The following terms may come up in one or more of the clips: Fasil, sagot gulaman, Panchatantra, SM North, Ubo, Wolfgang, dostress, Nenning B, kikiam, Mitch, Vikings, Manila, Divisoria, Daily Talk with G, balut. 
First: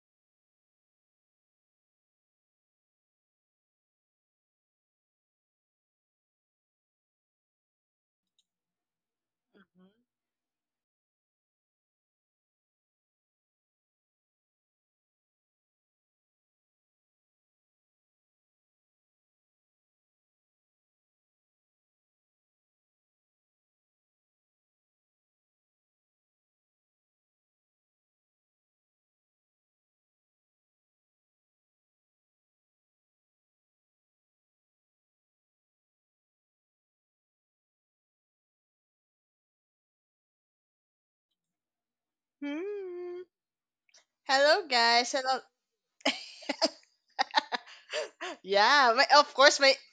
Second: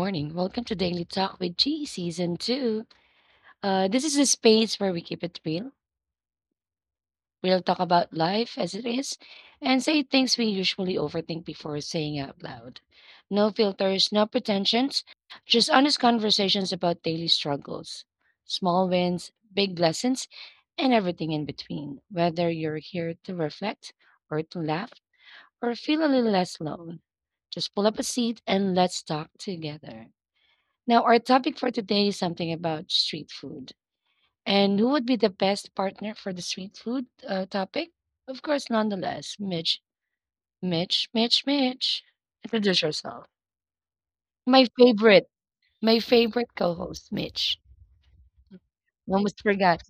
morning. Welcome to Daily Talk with G Season 2. This is a space where we keep it real. We'll talk about life as it is and say things we usually overthink before saying out loud. No filters, no pretensions, just honest conversations about daily struggles, small wins, big lessons, and everything in between. Whether you're here to reflect or to laugh or feel a little less alone, just pull up a seat and let's talk together. Now, our topic for today is something about street food. And who would be the best partner for the street food topic? Of course, nonetheless, Mitch. Introduce Hmm. yourself. Hello, My guys. favorite, Hello. my favorite co host, Mitch. Yeah, my, of Almost course, my. forgot.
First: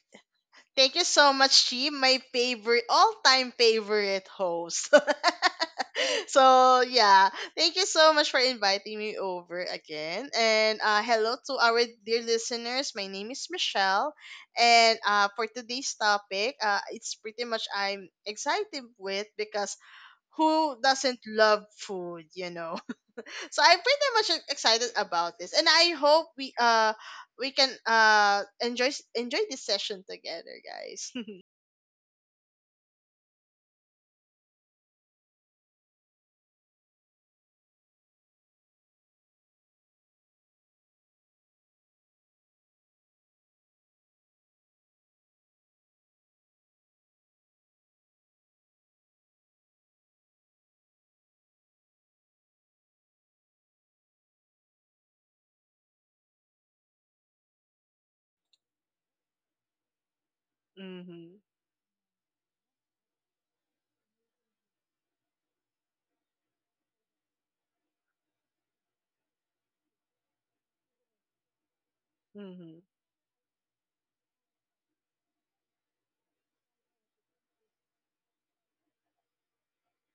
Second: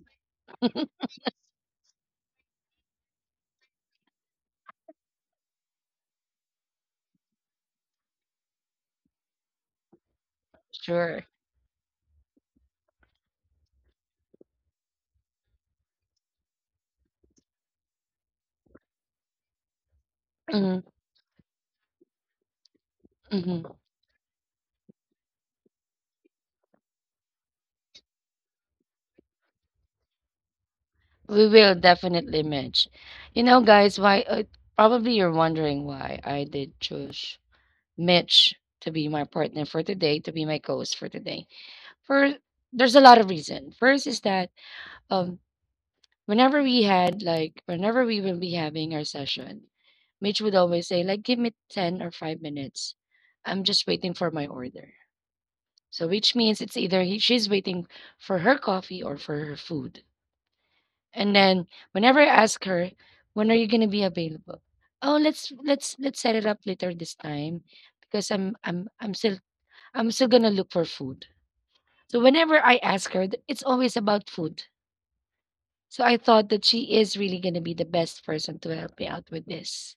Thank you so much, Chi. My favorite, all-time favorite host. So yeah, thank you so much for inviting me over again. And Sure. hello to our dear listeners. My name is Michelle, and for today's topic, it's pretty much I'm excited with because who Mhm, doesn't love food, you know? So I'm mhm. pretty much excited about this, and I hope we can enjoy this session together, guys. We will definitely, Mitch. You know, guys, why? Probably you're wondering why I did choose Mitch to be my partner for today, to be my co host for today. For there's a lot of reason. First is that um whenever we will be having our session, Mitch would always say like give me 10 or 5 minutes. I'm just waiting for my order. So which means it's either she's waiting for her coffee or for her food. Mm-hmm. And then whenever I ask her, when are you going to be available? Oh, let's set it up later this time because I'm still going to look for food. So Mm-hmm. whenever I ask her, it's always about food. So I thought that she is really gonna be the best person to help me out with this.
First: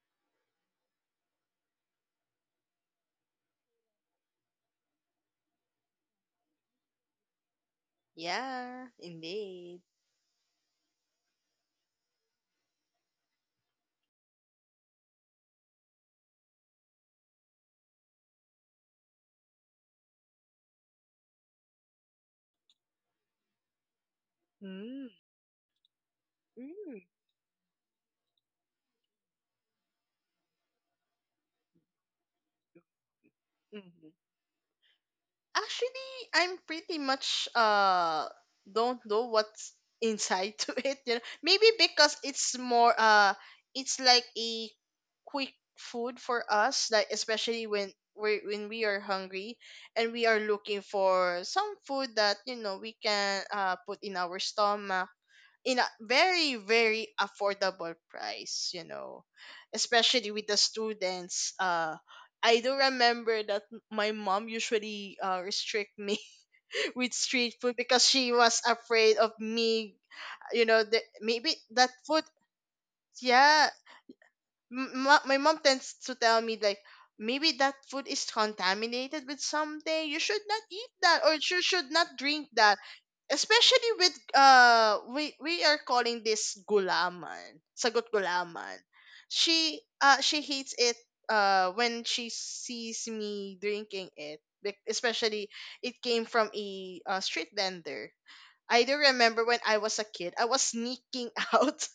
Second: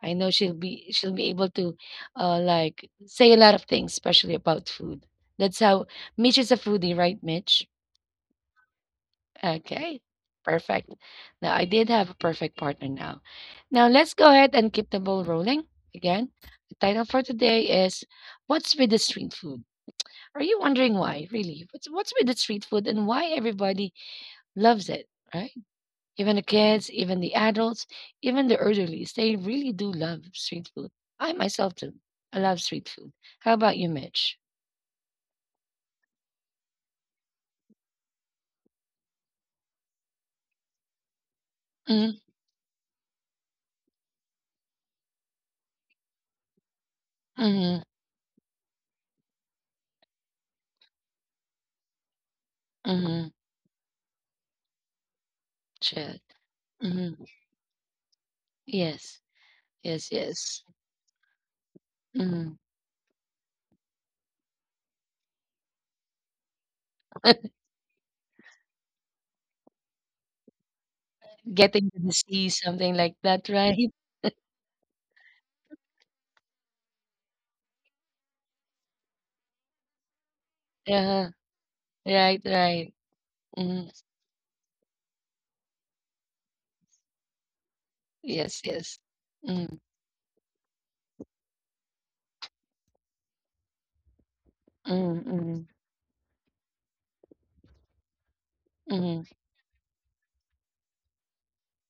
I know she'll be able to like say a lot of things, especially about food. That's how Mitch is a foodie, right, Mitch? Yeah, indeed. Okay. Perfect. Now I did have a perfect partner now. Now let's go ahead and keep the ball rolling again. The title for today is, "What's with the street food?" Are you wondering why? Really? What's with the street food and why everybody loves Mm-hmm. it, right? Even the kids, Mm-hmm. even the adults, even the elderlies, they really do love street food. I myself do. I love street food. How about you, Mitch? Actually, I'm pretty much don't know what's inside to it. You know, maybe because Mm, it's more it's like a quick food for us, like especially mm, when we are hungry and we are looking for some food that we mm, can put in our stomach in a shit. very very Mm, affordable price you yes, know yes, Especially with yes. the students, Mm. I do remember that my mom usually restrict me with street food because she was afraid of me. You know the, maybe that Getting to the food, sea, something like that, yeah, right? My mom tends to tell me like maybe that food is contaminated with something. You should not eat that Yeah, or you should not right, drink that, right. especially Mm, with we are calling this gulaman, sagot yes, gulaman. yes. she Mm, uh she hates it when she sees me drinking it, especially mm, it came from a street vendor. I do mm, remember when I was a kid, I was sneaking out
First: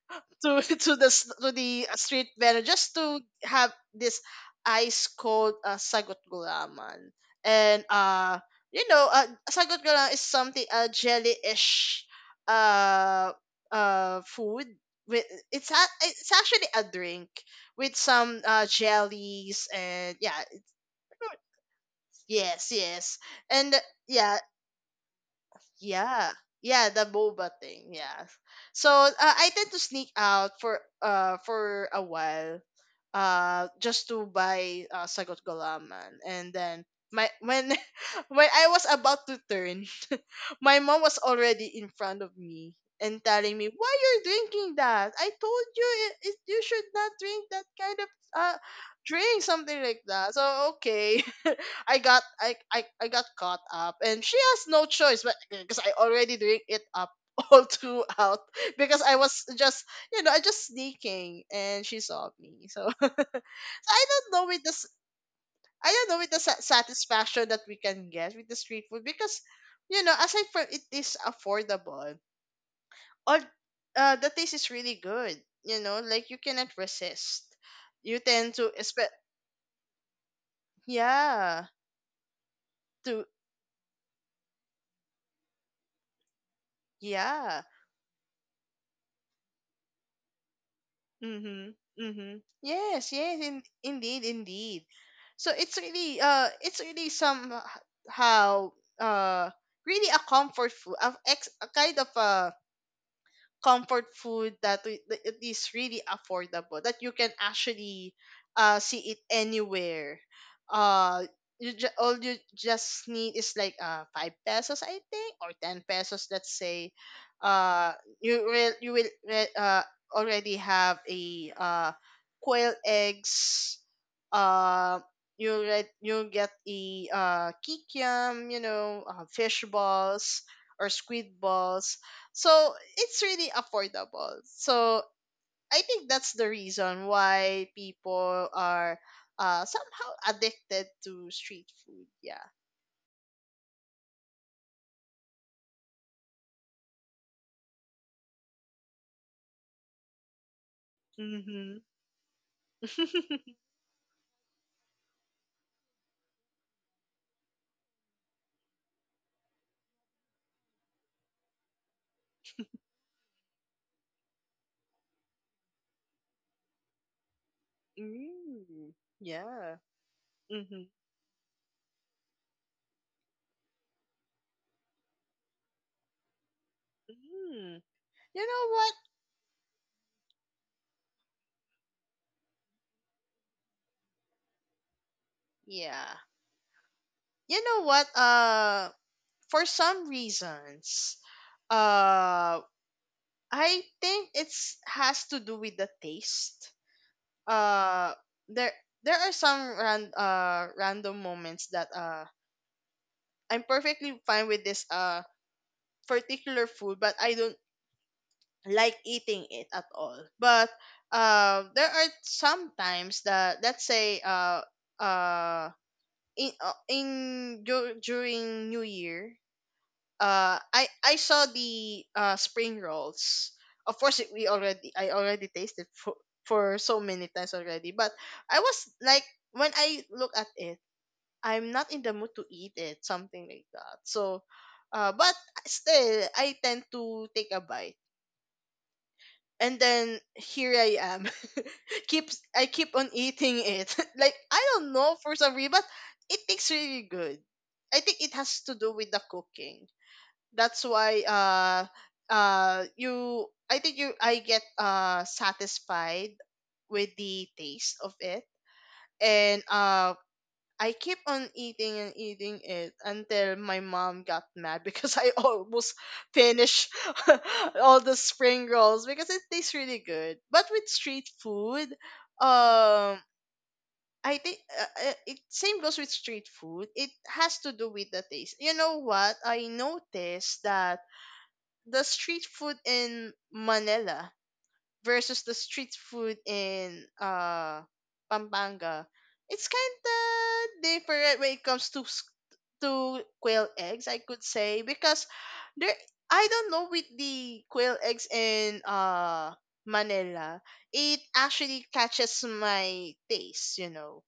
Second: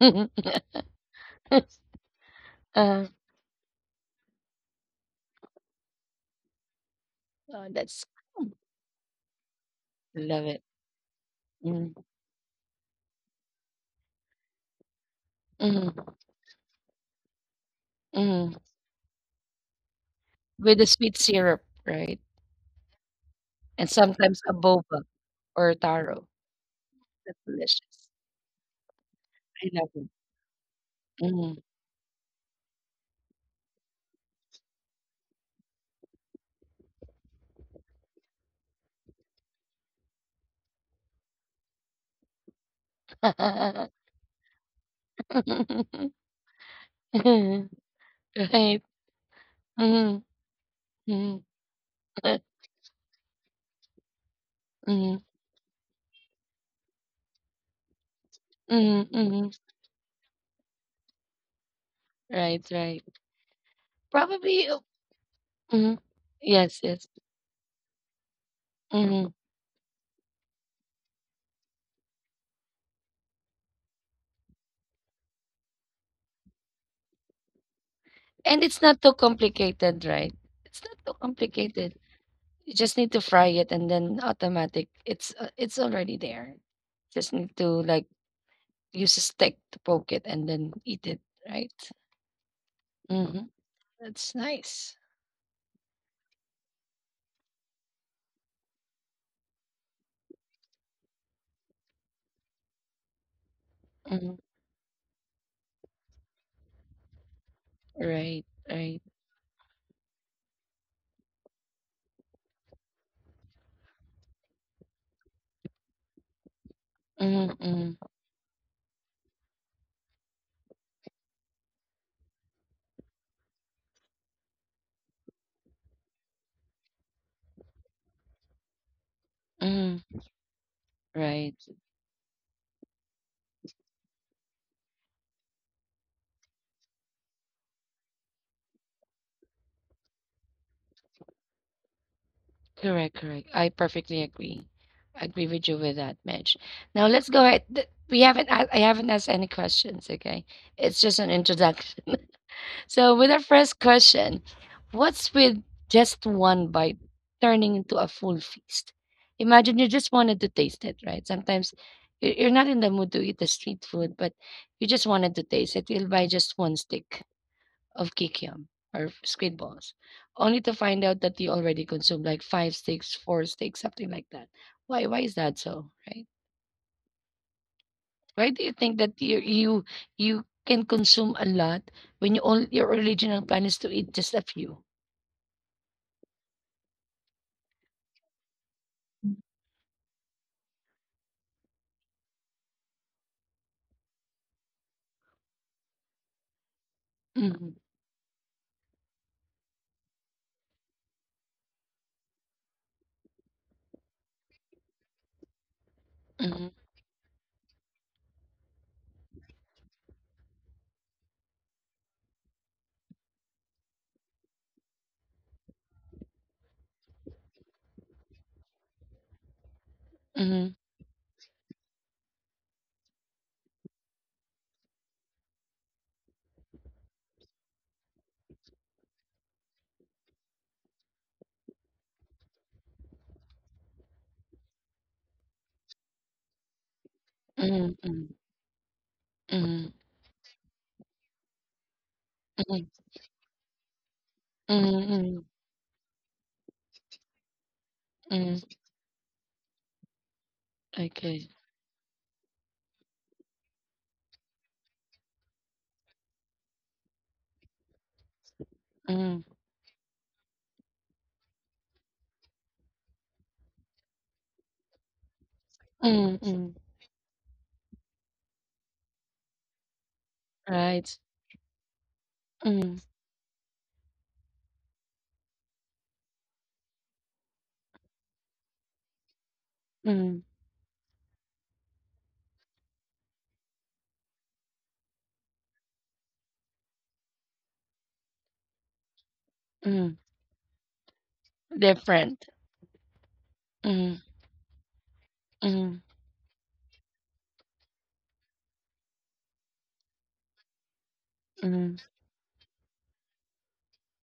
mm. to to the s- to uh, the uh, street vendor just oh, to have this ice cold sagot gulaman. And that's sagot gulaman is love it. something jelly-ish Mm, uh food with it's a, mm, it's actually a drink with some mm. Jellies, and yeah With the sweet syrup, right? Yes, yes, and And yeah, sometimes a boba or a yeah. taro. Yeah, the That's boba thing. delicious. Yeah. So, I tend I to love sneak it. out for Mhm. A while, just to buy sagot gulaman, and then my when when I was about to turn, my mom was already in front of me, and telling me, why you're drinking that? I told you, you should not drink that kind of uh Right. drink, something like Mhm, that. So okay, mhm, I got caught up, and she has no mhm, choice, but because I already drink it up all throughout, because mhm, I was mhm. just, you know, I just sneaking, and she saw me. Right, So right. I don't know with Probably, this. I mhm. don't know with the Yes, yes. satisfaction that we can get with the street food, Mhm. because you know, aside from it is affordable, all the taste is really good. You know, like you cannot resist. You tend And to it's not expect, too complicated, right? It's not too yeah, complicated. You just need to to, fry it and then automatic. It's already there. Just need yeah. to like use a stick to poke it and then eat it, right? Mm-hmm, mm-hmm. Yes, yes, Hmm. Indeed, That's indeed. nice. So it's really somehow, uh really a comfort food, of ex a kind of a comfort Mhm. food that that it is really affordable, that you can actually Right. Right. see it anywhere. uh you ju- all you just need is like 5 pesos, I think, or 10 pesos, let's say, Mhm, uh mhm, you will already have a quail eggs. uh you get a kikiam, you know, fish mhm. balls or squid Right. balls. So it's really affordable. So I think that's the reason why people are somehow addicted to street food. Yeah. Correct. Correct. I perfectly agree. I agree with you with that, Mitch. Now let's go ahead. Th- We haven't. A- I haven't asked any questions. Okay. It's just an Mm-hmm. introduction. So with our first question, what's with just one bite turning into a full feast? Imagine you just wanted to taste it, right? Sometimes you're not in the mood to eat the street food, but you just wanted to taste it. You'll buy just one stick of kikiam Mm. or squid Yeah. balls, only to Mm-hmm. find out that you already consumed like five sticks, four sticks, something like that. Why? Why is that so? Right? Mm. You Why do know you what? think that you can consume a lot when you all your original plan is to eat just a few? Yeah. You know what? For some reasons, uh, I think it's has to do with the taste. Mhm, Uh, there there are some random moments that. I'm perfectly fine with this particular mhm, food, but I don't like eating it at all. But there are some times that let's say, uh in, during New Year, mhm, I saw the spring rolls. Of course, it- we already I already tasted for so many times already, but I was like when I look at it, I'm not in the mood to eat it, something like that. So, but still, I tend to take a bite. mhm, mhm, And mhm, then here I am, keeps I keep on eating it. Like I don't mhm, know, for mhm, some reason, but it tastes really good. I think it has mhm. to do with the cooking. That's why, Okay. You I think you I get satisfied with the taste of it, Mhm, and I keep on eating and eating it until my mom got mad because I almost mhm, mhm. finished all the spring rolls because it tastes really good. But with Right. street food, Mhm, um, I think, it same goes with street food. It has to do with the taste. You know what? I mhm, noticed that the street food in Manila versus the street food in Pampanga, it's kind mhm. of different when it comes to Different. to quail eggs, I Mhm, could say, because there, mhm, I don't know with the quail eggs in Manila, it actually mhm, catches my taste, you know.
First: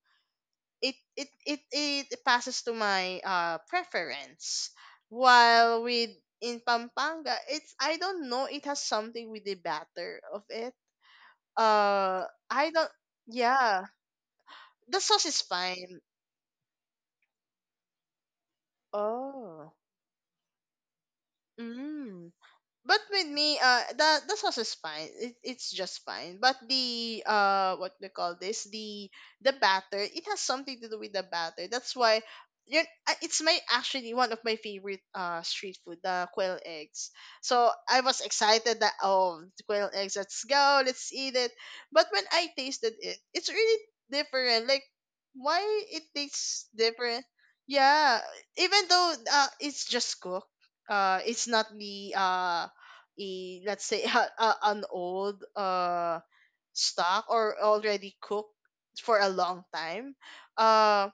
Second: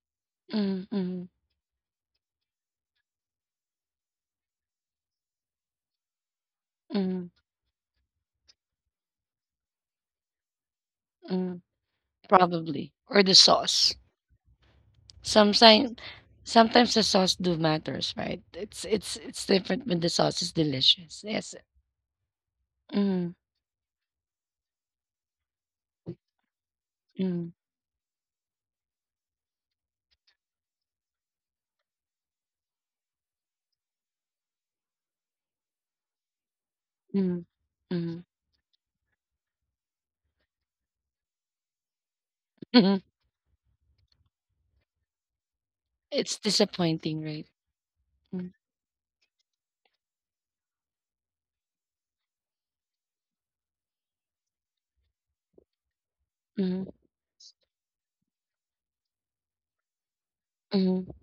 mhm, It mhm, it it it passes to my preference. While with in mhm. Pampanga, it's, I don't know, it has something with the batter of it, Mm, I probably, don't. or the Yeah, sauce. the sauce is Sometimes, fine. sometimes the sauce do matters, right? It's Oh, different when the sauce is delicious. Yes. mm, but with Mm, me, the, sauce is fine, it's just fine, but the mm, what we call this, the batter, it has something to do with the batter. That's why you it's my actually one of my favorite street food, the quail eggs. mm, So I mm, was excited that, oh, quail eggs, let's go, let's eat it. But when I tasted mm. it, it's really different, like why it It's tastes disappointing, different. right? Yeah, Mm, even though it's just cooked, it's not the a let's say an old mm, stock, or already cooked for a long time. mm, uh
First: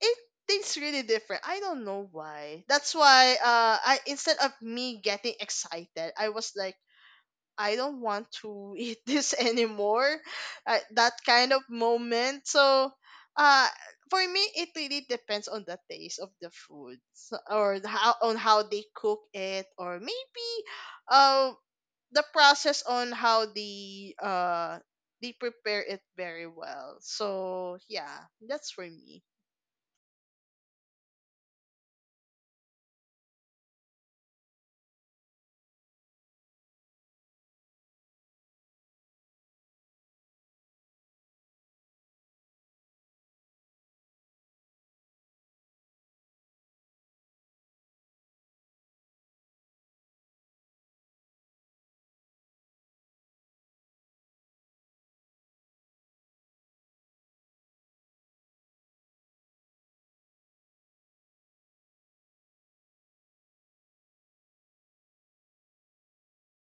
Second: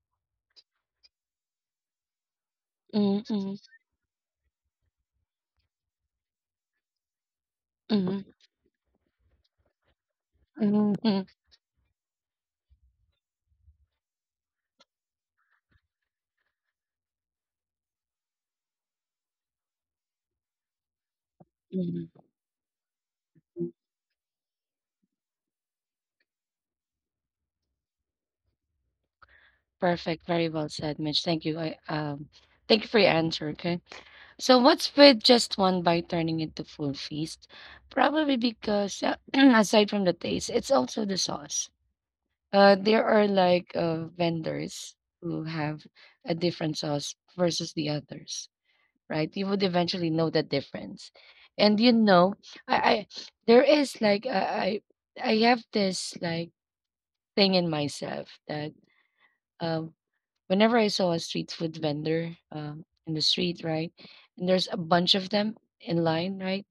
it tastes really different. I don't know why. That's mm, why, mm, I, instead of me getting excited, I was like, I mm, don't want mm, to eat this anymore, mm, that mm, kind of moment. So, uh for me, it really depends on the taste of the food, so, or the how on how they cook it, or maybe, um mm. the process on how they prepare it very well. So yeah, that's for me. Perfect. Very well said, Mitch. Thank you. I Thank you for your answer. Okay. So, what's with just one bite turning into full feast? Probably because aside from the taste, it's also the sauce. There are like vendors who have a different sauce versus the others, right? You would eventually know the difference, and you know, I there is like I have this like thing in myself that um, whenever I saw a street food vendor in the street, right, and there's a bunch of them in line, right?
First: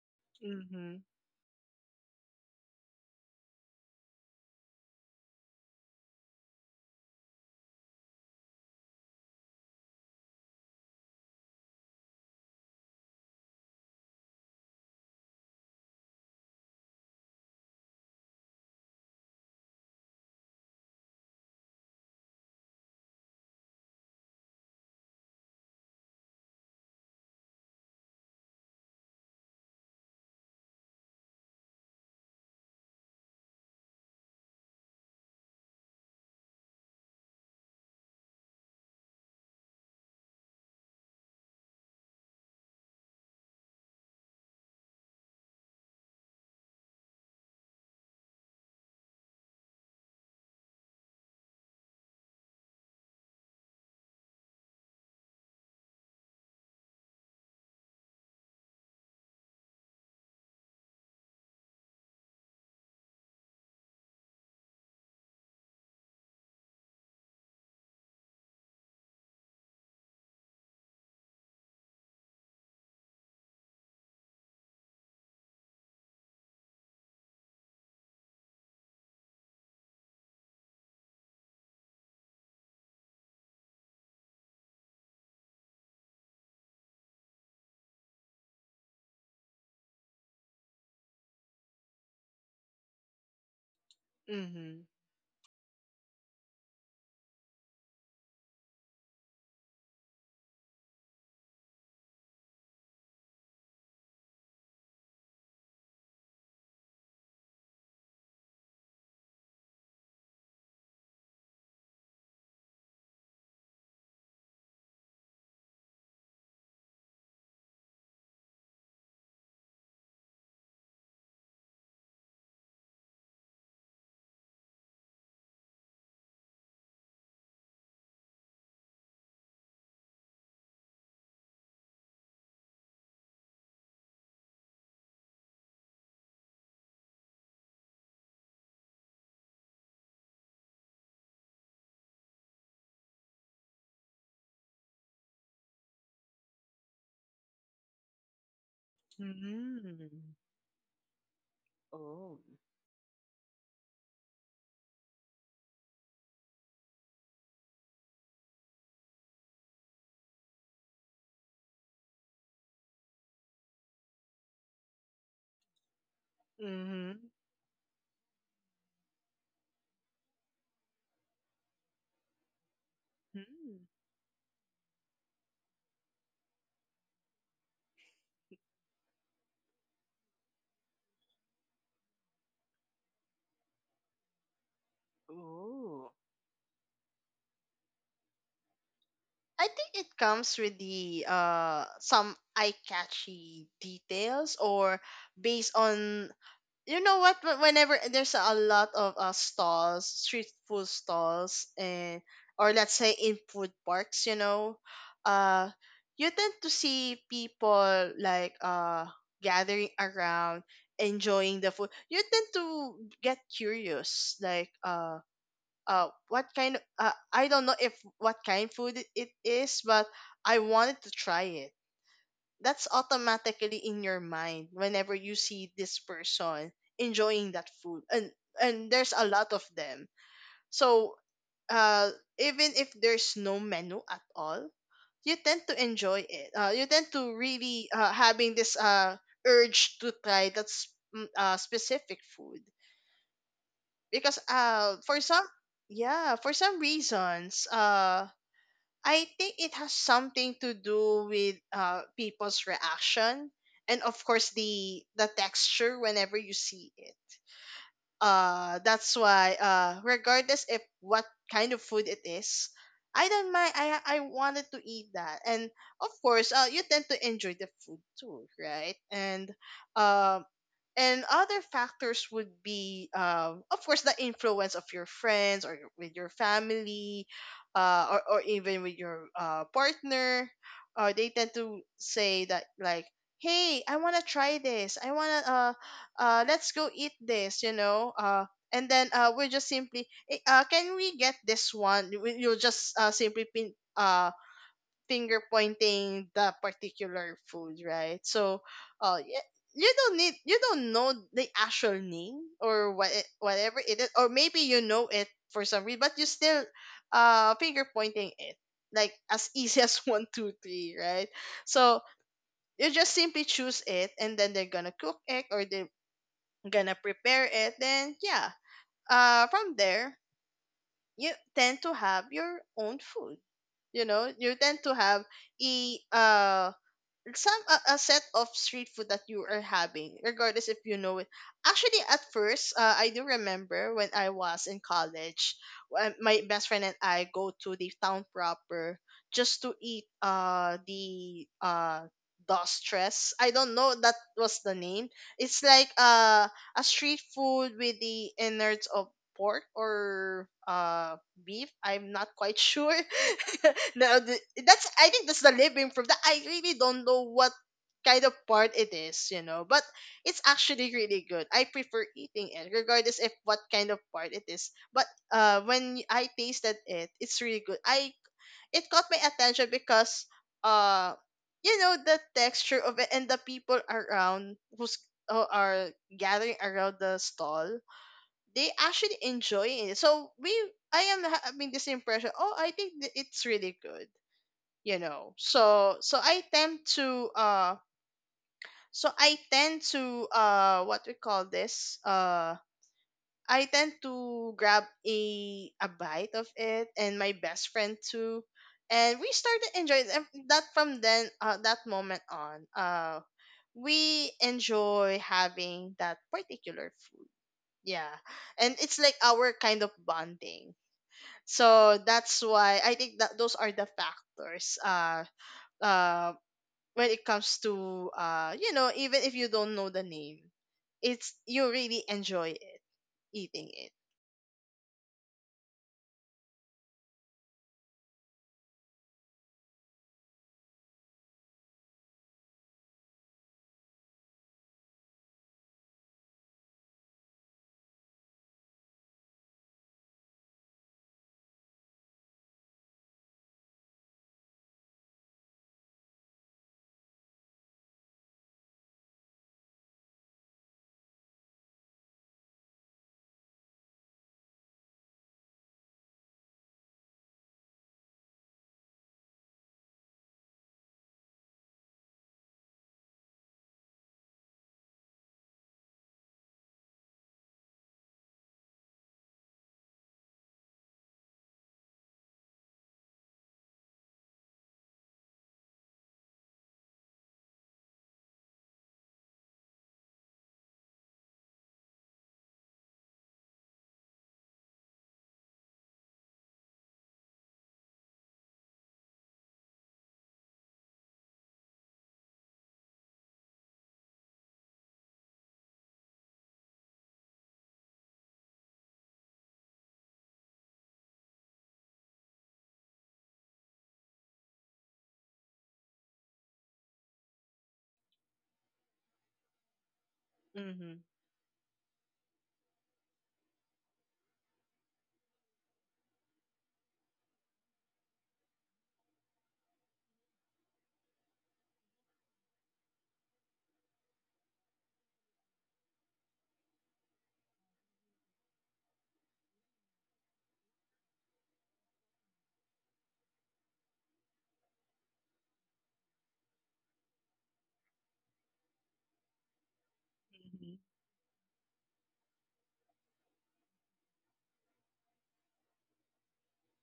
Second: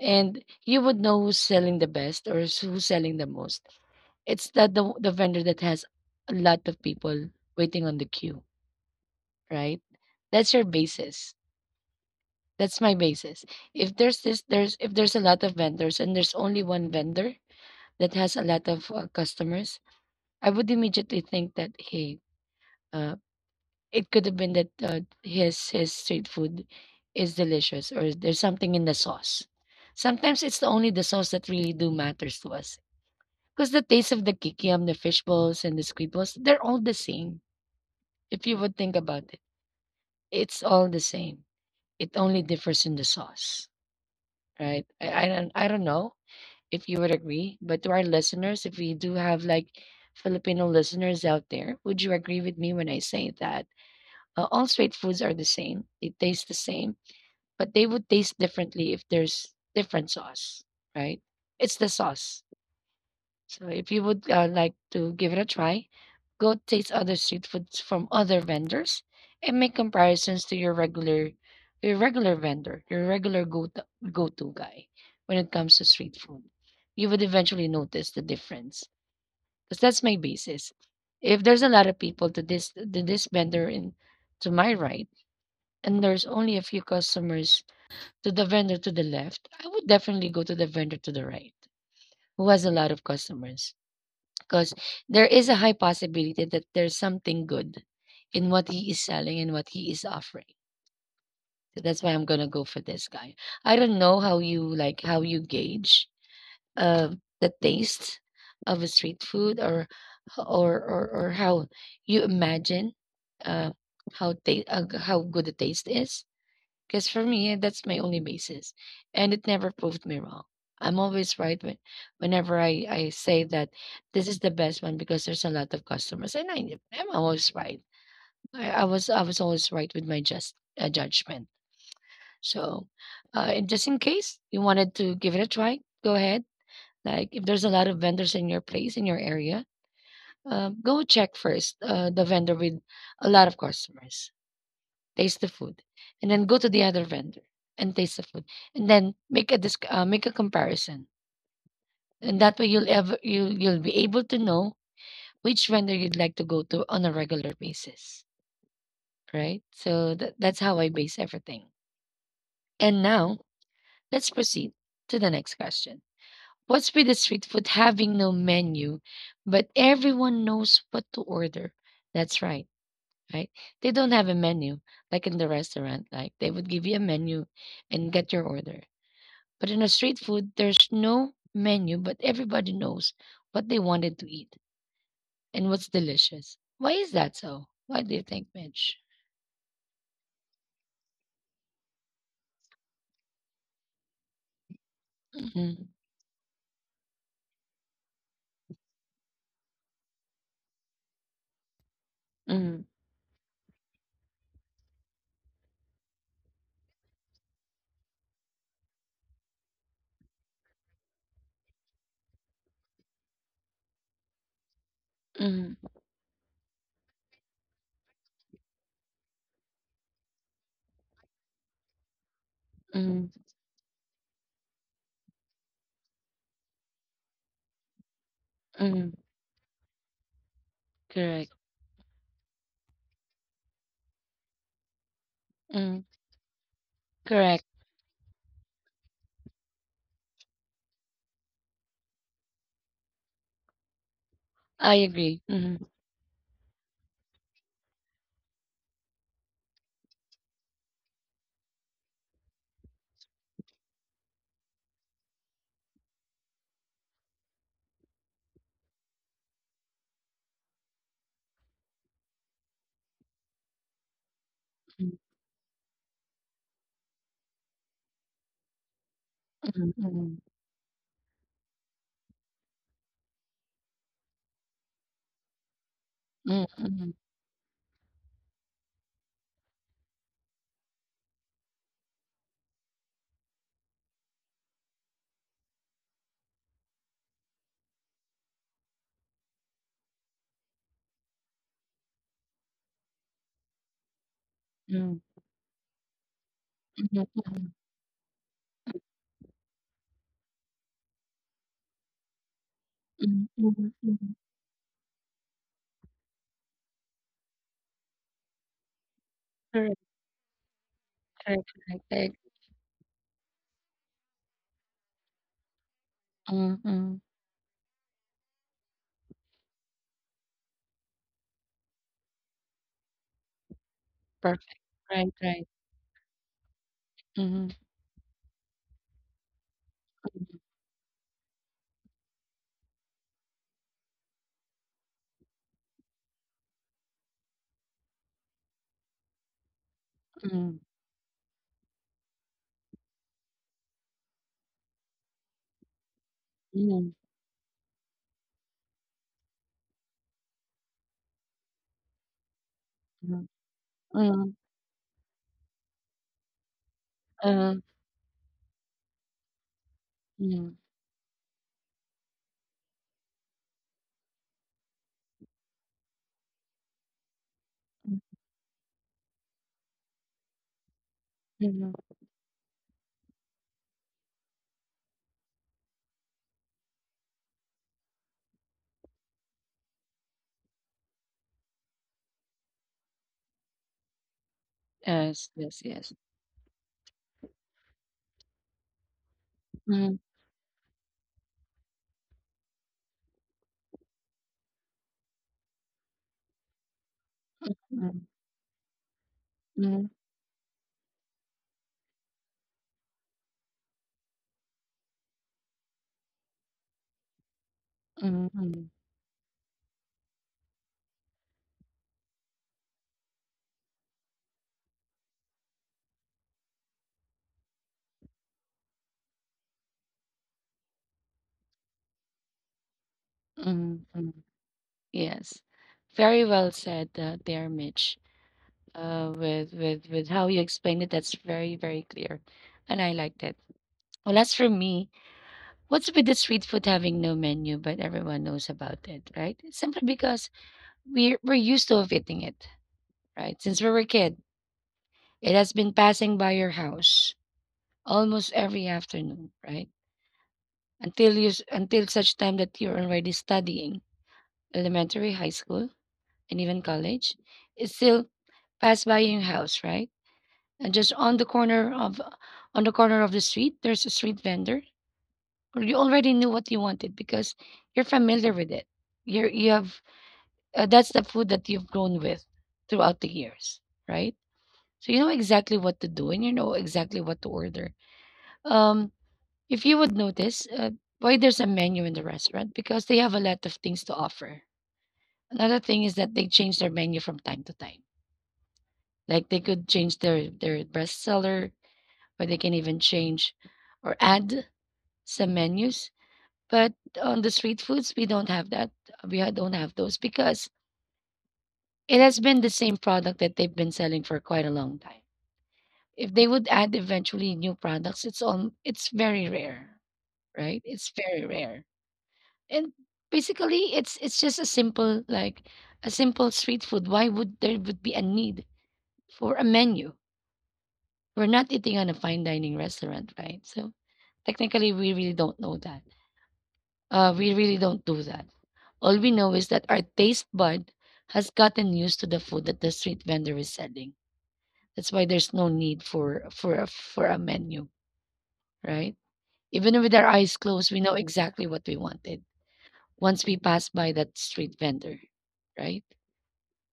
And you Mm-hmm. would know who's selling the best or who's selling the most. It's that the vendor that has a lot of people waiting on the queue, right? That's your basis. That's my basis. If there's this, there's if there's a lot of vendors and there's only one vendor that has a lot of customers, I would immediately think that hey, uh, it could have been that his street food is delicious or there's something in the sauce. Sometimes it's the only the sauce that really do matters to us. 'Cause the taste of the kikiam, the fish balls, and the squid balls, they're all the same. If you would think about it, it's all the same. It only differs in the sauce, right? I don't know if you would agree, but to our listeners, if we do have like Filipino listeners out there, would you agree with me when I say that all street foods are the same? They taste the same, but they would taste differently if there's different sauce, right? It's the sauce. So if you would like to give it a try, go taste other street foods from other vendors and make comparisons to your regular vendor, your regular go to go-to guy when it comes to street food. You would eventually notice the difference because that's my basis. If there's a lot of people to this vendor in to my right and there's only a few customers to the vendor to the left, I would definitely go to the vendor to the right who has a lot of customers because Mm-hmm. there is a high possibility that there's something good in what he is selling and what he is offering. So that's why I'm gonna go for this guy. I don't know how you like how you gauge uh, the taste of a street food or how you imagine uh, how good the taste is. Because for me, that's my only basis. And it never proved me wrong. I'm always right whenever I say that this is the best one because there's a lot of customers. And I'm always right. I was always right with my just judgment. So and just in case you wanted to give it a try, go ahead. Like if there's a lot of vendors in your place, in your area, go check first the vendor with a lot of customers, taste the food, and then go to the other vendor and taste the food, and then make a make a Mm-hmm. comparison, and Oh. that way you'll ever you'll be able to know which vendor you'd like to go to on a regular basis, right? So that's how I base everything. And now let's proceed to the next question. What's with the Mm-hmm. street food having no menu, but everyone knows what to order? That's right, right? Mm-hmm. They don't have a menu like in the restaurant. Like they would give you a menu and get your order. But in a street food, there's no menu, but everybody knows what they wanted to eat and what's Oh. delicious. Why is that so? Why do you think, Mitch? I think it comes with the some eye catchy details, or based Mm-hmm. on, you know what, whenever there's a lot of stalls street food stalls, and or Mm-hmm. let's say in food parks, you know, uh you tend to see people like, gathering around, enjoying the food, you tend to get curious like, Mm-hmm. What kind of, I don't know if what kind food it is, but I wanted to try it. That's Mm-hmm. automatically in your mind whenever you see this person enjoying that food, and Mm-hmm. there's a lot of them. So Correct. uh even if there's no menu at all, you tend to Mm-hmm. enjoy it, you tend to Correct. really, having this urge to try that specific food. Because I for agree. some, Mm-hmm. yeah, for some reasons, I think it has something to do with people's reaction, and of course the texture whenever you see it. That's why, regardless if what kind of food it is, I don't mind, I wanted to eat that. And of course, you tend to enjoy the food too, right? And Mm-hmm. um, other factors would be, of course the influence of your friends, or with your Mm-hmm. Mm-hmm. family, or even with your partner, they tend to say that like, hey, I want to try this, I want to let's go eat this, you know, and then, we're just simply, "Eh, can we get this one?" You'll just simply Mm-hmm. finger pointing the particular Mm-hmm, food, right? So, uh, y- you don't know the actual name, or mm-hmm, whatever mm-hmm, it is, or mm-hmm. maybe you know it for some reason, but you still finger pointing it like as easy as Correct. one, two, three, right? Correct. So Correct. Correct. you just simply choose it, and then they're gonna cook it, or they're gonna Mm-hmm. prepare it. Then yeah, from there you tend to have your own food, you know, you Perfect. tend to have Right. Right. a some Mm-hmm. A set of street food that you are having, regardless if you know it. Actually, at first, I do remember when I was in college, when my best friend and I go to the town proper just to eat Mm-hmm. The stress. I don't know that was the name. It's like a Mm-hmm. street food with the innards of pork or beef. I'm not quite sure. now the, Mm-hmm. that's I think that's the living proof that I really don't know what Uh, kind of part it is. But it's mm-hmm. actually really good. I prefer eating it, regardless if what kind of part it is. But when I tasted it, it's really good. I It caught my attention because uh, you Mm-hmm. know the texture of it and the people around who are gathering around the stall, they actually enjoy it. I am having this impression. Oh, I think it's really good. You know, Yes, yes, so so yes. I tend to so I tend Mhm, to what we call this I tend to grab a bite of it, and my best friend mhm, too, and we started enjoying it. mhm, And that from then that moment on, we enjoy having that particular food. Yeah, mhm, and mhm, it's like our kind of bonding. So that's why I think that those are the factors. Uh, when it comes to, you know, even if you don't know the name, it's you really enjoy it eating it. mhm, mhm. Yes. Very well said, there, Mitch. With how you explained it, that's very, very clear. And I liked it. Well, as for me, what's with the street food having no menu, but everyone knows about it, right? Simply because we're used to of eating it, right? Since we were a kid, it has been passing by your house almost every afternoon, right? Until such time that you're already studying elementary, high school, and even college, is still pass by your house, right? And just on the corner of the street, there's a street vendor, or you already knew what you wanted because you're familiar with it. You have that's the food that you've grown with throughout the years, right? So you know exactly what to do and you know exactly what to order. Um, if you would notice, why there's a menu in the restaurant because they have a lot of things to offer. Another thing is that they change their menu from time to time. Like they could change their best seller, or they can even change or add some menus. But on the street foods, we don't have that. We don't have those because it has been the same product that they've been selling for quite a long time. If they would add eventually new products, it's very rare, right? Mhm. It's very rare. And basically it's just a simple street food. Why would there would be a need for a menu? We're not eating on a fine dining restaurant, right? So, technically, we really don't know that. We really don't do that. All we know is that our taste bud has gotten used to the food that the street vendor is selling. That's why there's no need for a menu, right? Even with our eyes Mm-hmm. closed, we know exactly what we wanted once we pass by that street vendor, right?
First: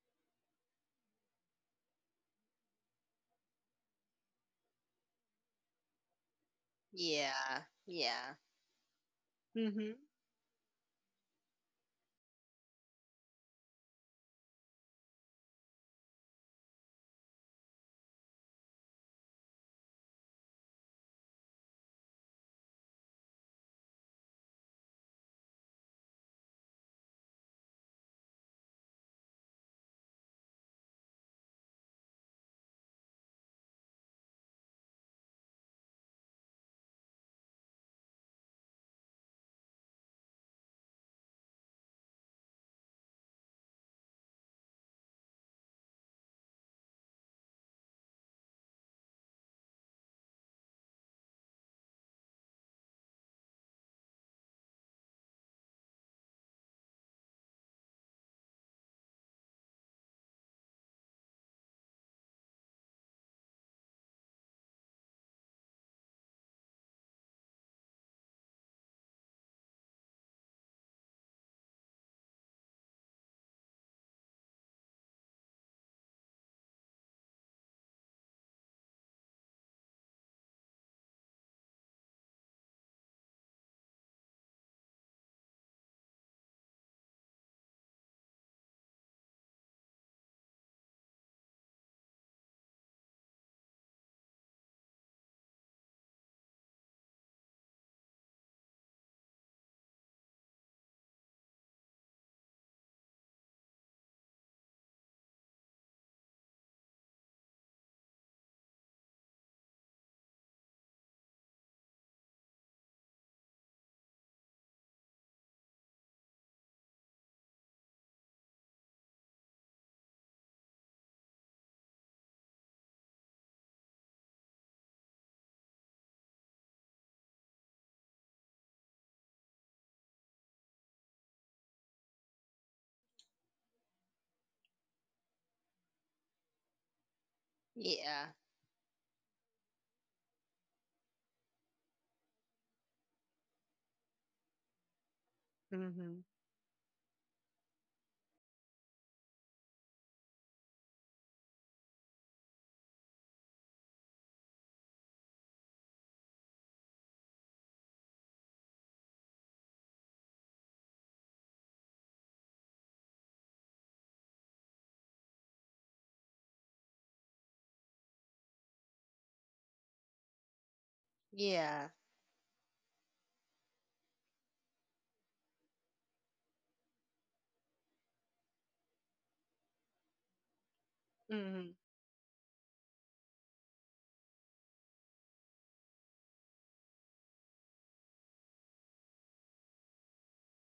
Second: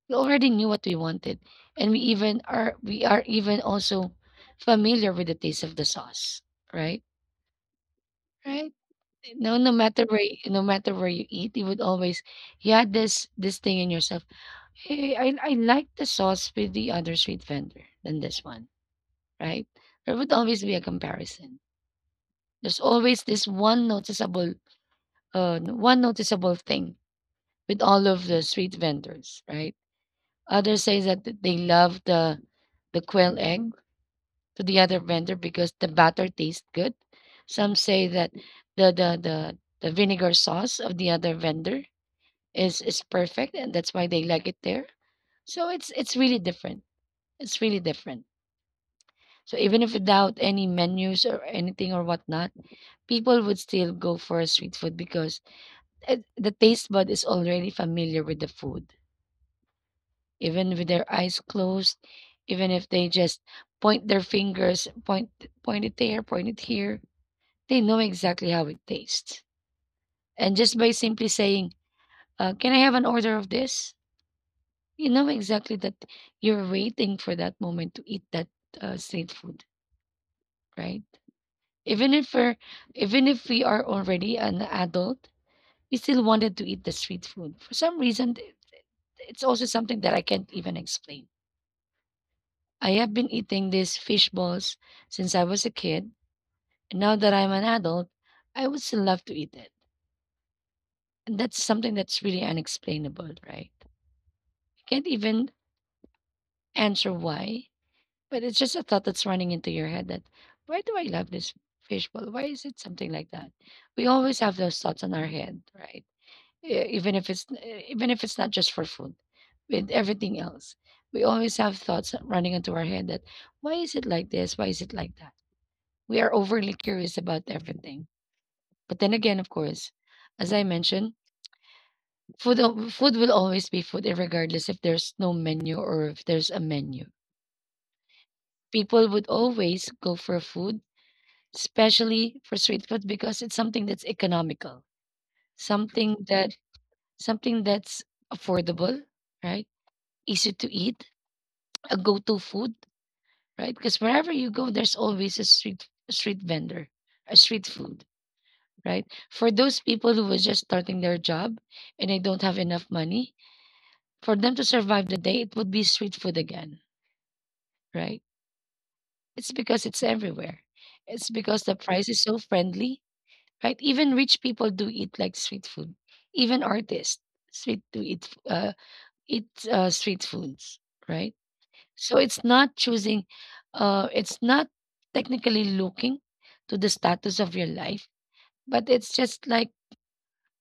We already knew what we wanted, and we are even also familiar with the taste of the sauce, right? Yeah. Yeah. No, no Hmm. matter where y- no matter where you eat, you would always you had this thing in yourself. Hey, I like the sauce with the other street vendor than this one, right? There would always be a comparison. There's always this one noticeable thing with all of the street vendors, right? Others say that they love the quail egg to the other vendor because the batter tastes good. Some say that the the the the vinegar sauce of the other vendor is perfect, and that's why they like it there. So it's really different. It's really different. So even if without any menus or anything or whatnot, people would still go for street food because the taste bud is already familiar with the food. Even with their eyes closed, even if they just point their fingers, point it there, point it here, they know exactly how it tastes. And just by simply saying, "Can I have an order of this?" You know exactly that you're waiting for that moment to eat that street food, right? Even if we're, even if we are already an adult, we still wanted to eat the street food. For some reason, it's also something that I can't even explain. I have been eating these fish balls since I was a kid, and now that I'm an adult, I would still love to eat it. And that's something that's really unexplainable, right? I can't even answer why. But it's just a thought that's running into your head that, why do I love this fishbowl? Why is it something like that? We always have those thoughts on our head, right? Even if it's not just for food, with everything else, we always have thoughts running into our head that, why is it like this? Why is it like that? We are overly curious about everything. But then again, of course, as I mentioned, food will always be food, regardless if there's no menu or if there's a menu. Yeah. People would always go for food, especially for street food because it's something that's economical, something Hmm. that something that's affordable, right? Easy to eat, a go-to food, right? Because wherever you go, there's always a street vendor, a street food, right? For those people who were just starting their job and they don't have enough money, for them to survive the day, it would be street food again, right? It's because it's everywhere. It's because the Yeah. price is so friendly, right? Even rich people do eat like street food. Even artists street do eat street foods, right? Hmm. So it's not choosing. It's not technically looking to the status of your life, but it's just like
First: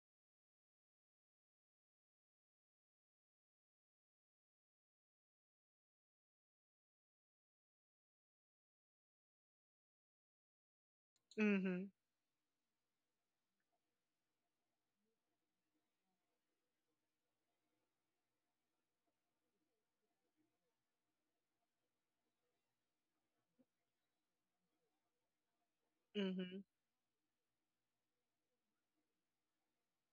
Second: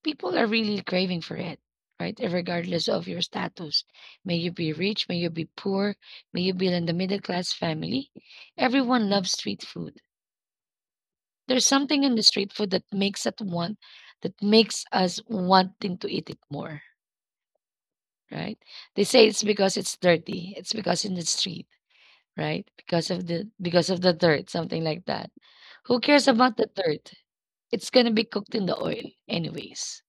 people are really craving for it, right? Regardless of your status, may you be rich, may you be poor, may you be in the middle class family. Everyone loves street food. There's Hmm. something in the street food that makes us wanting to eat it more, right? They say it's because it's dirty. It's because in the street, right? Because of the dirt, something like that. Who cares Hmm. about the dirt? It's gonna be cooked in the oil anyways,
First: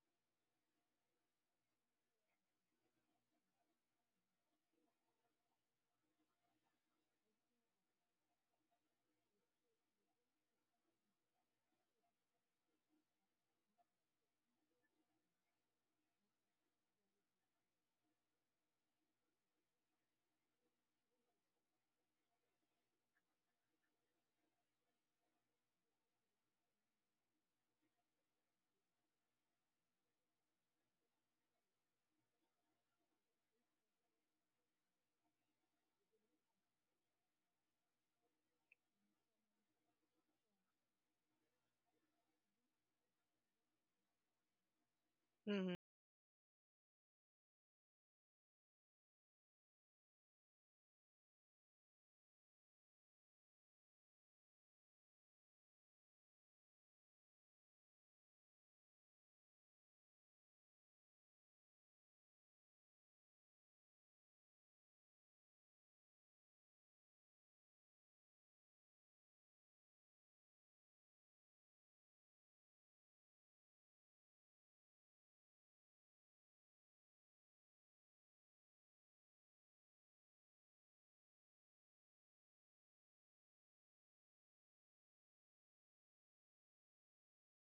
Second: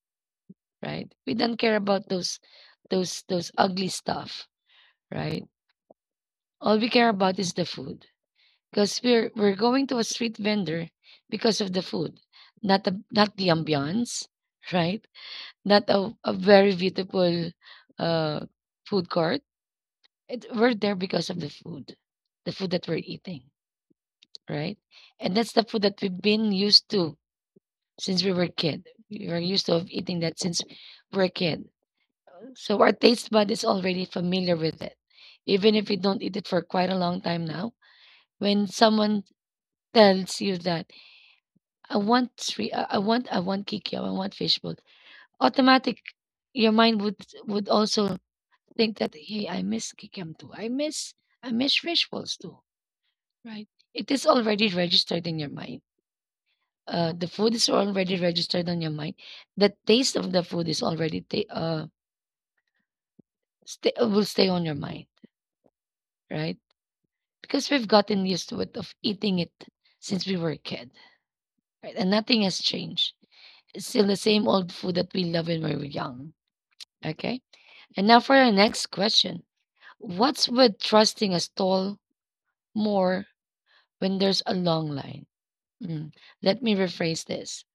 right? We don't care about those ugly stuff, right? All we care about is the food. Because we're going to a street vendor because of the food, not the ambiance, right? Not a very beautiful uh food court. We're there because of the food that we're eating, right? And that's the food that we've been used to since we were a kid. We were used to of eating that since we're a kid. So our taste bud is already familiar with it. Even if we don't eat it for quite a long time now, when someone tells you that I want kikiam, I want fishbowl, Hmm. automatic your mind would also think that hey, I miss kikiam too. I miss fish balls too, right? It is already registered in your mind. The food is already registered on your mind. The taste of the food is already ta- stay will stay on your mind, right? Because we've gotten used to it of eating it since we were a kid, right? And nothing has changed. It's still the same old food that we love when we were young. Okay. And now for our next question. What's with trusting a stall more when there's a long line? Mm, Let me rephrase this.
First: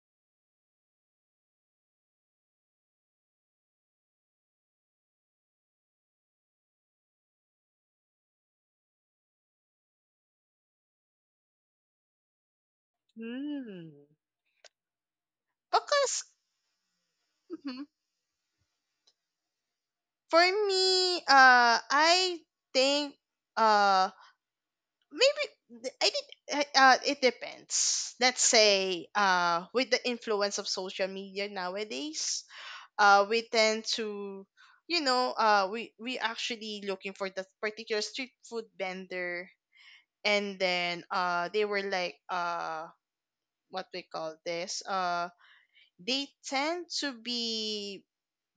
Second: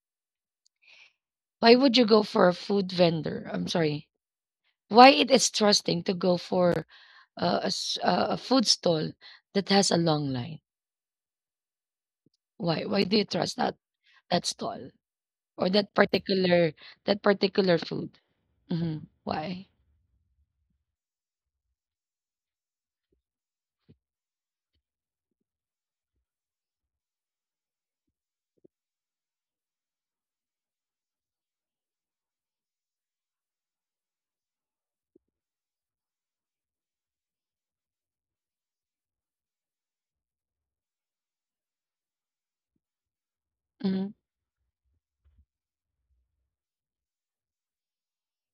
Why would you go for a food vendor? I'm sorry. Why it is trusting to go for a food stall that has a long line? Why? Why do you trust that Mm. that stall or that Because, particular that particular mhm, food? Hmm. Why? for me, I think, uh, maybe I did. It depends. Let's say, with the influence of social media nowadays, we tend to, you know, we actually looking for that particular street food vendor, and then they were like what we Mm-hmm. call this they tend to be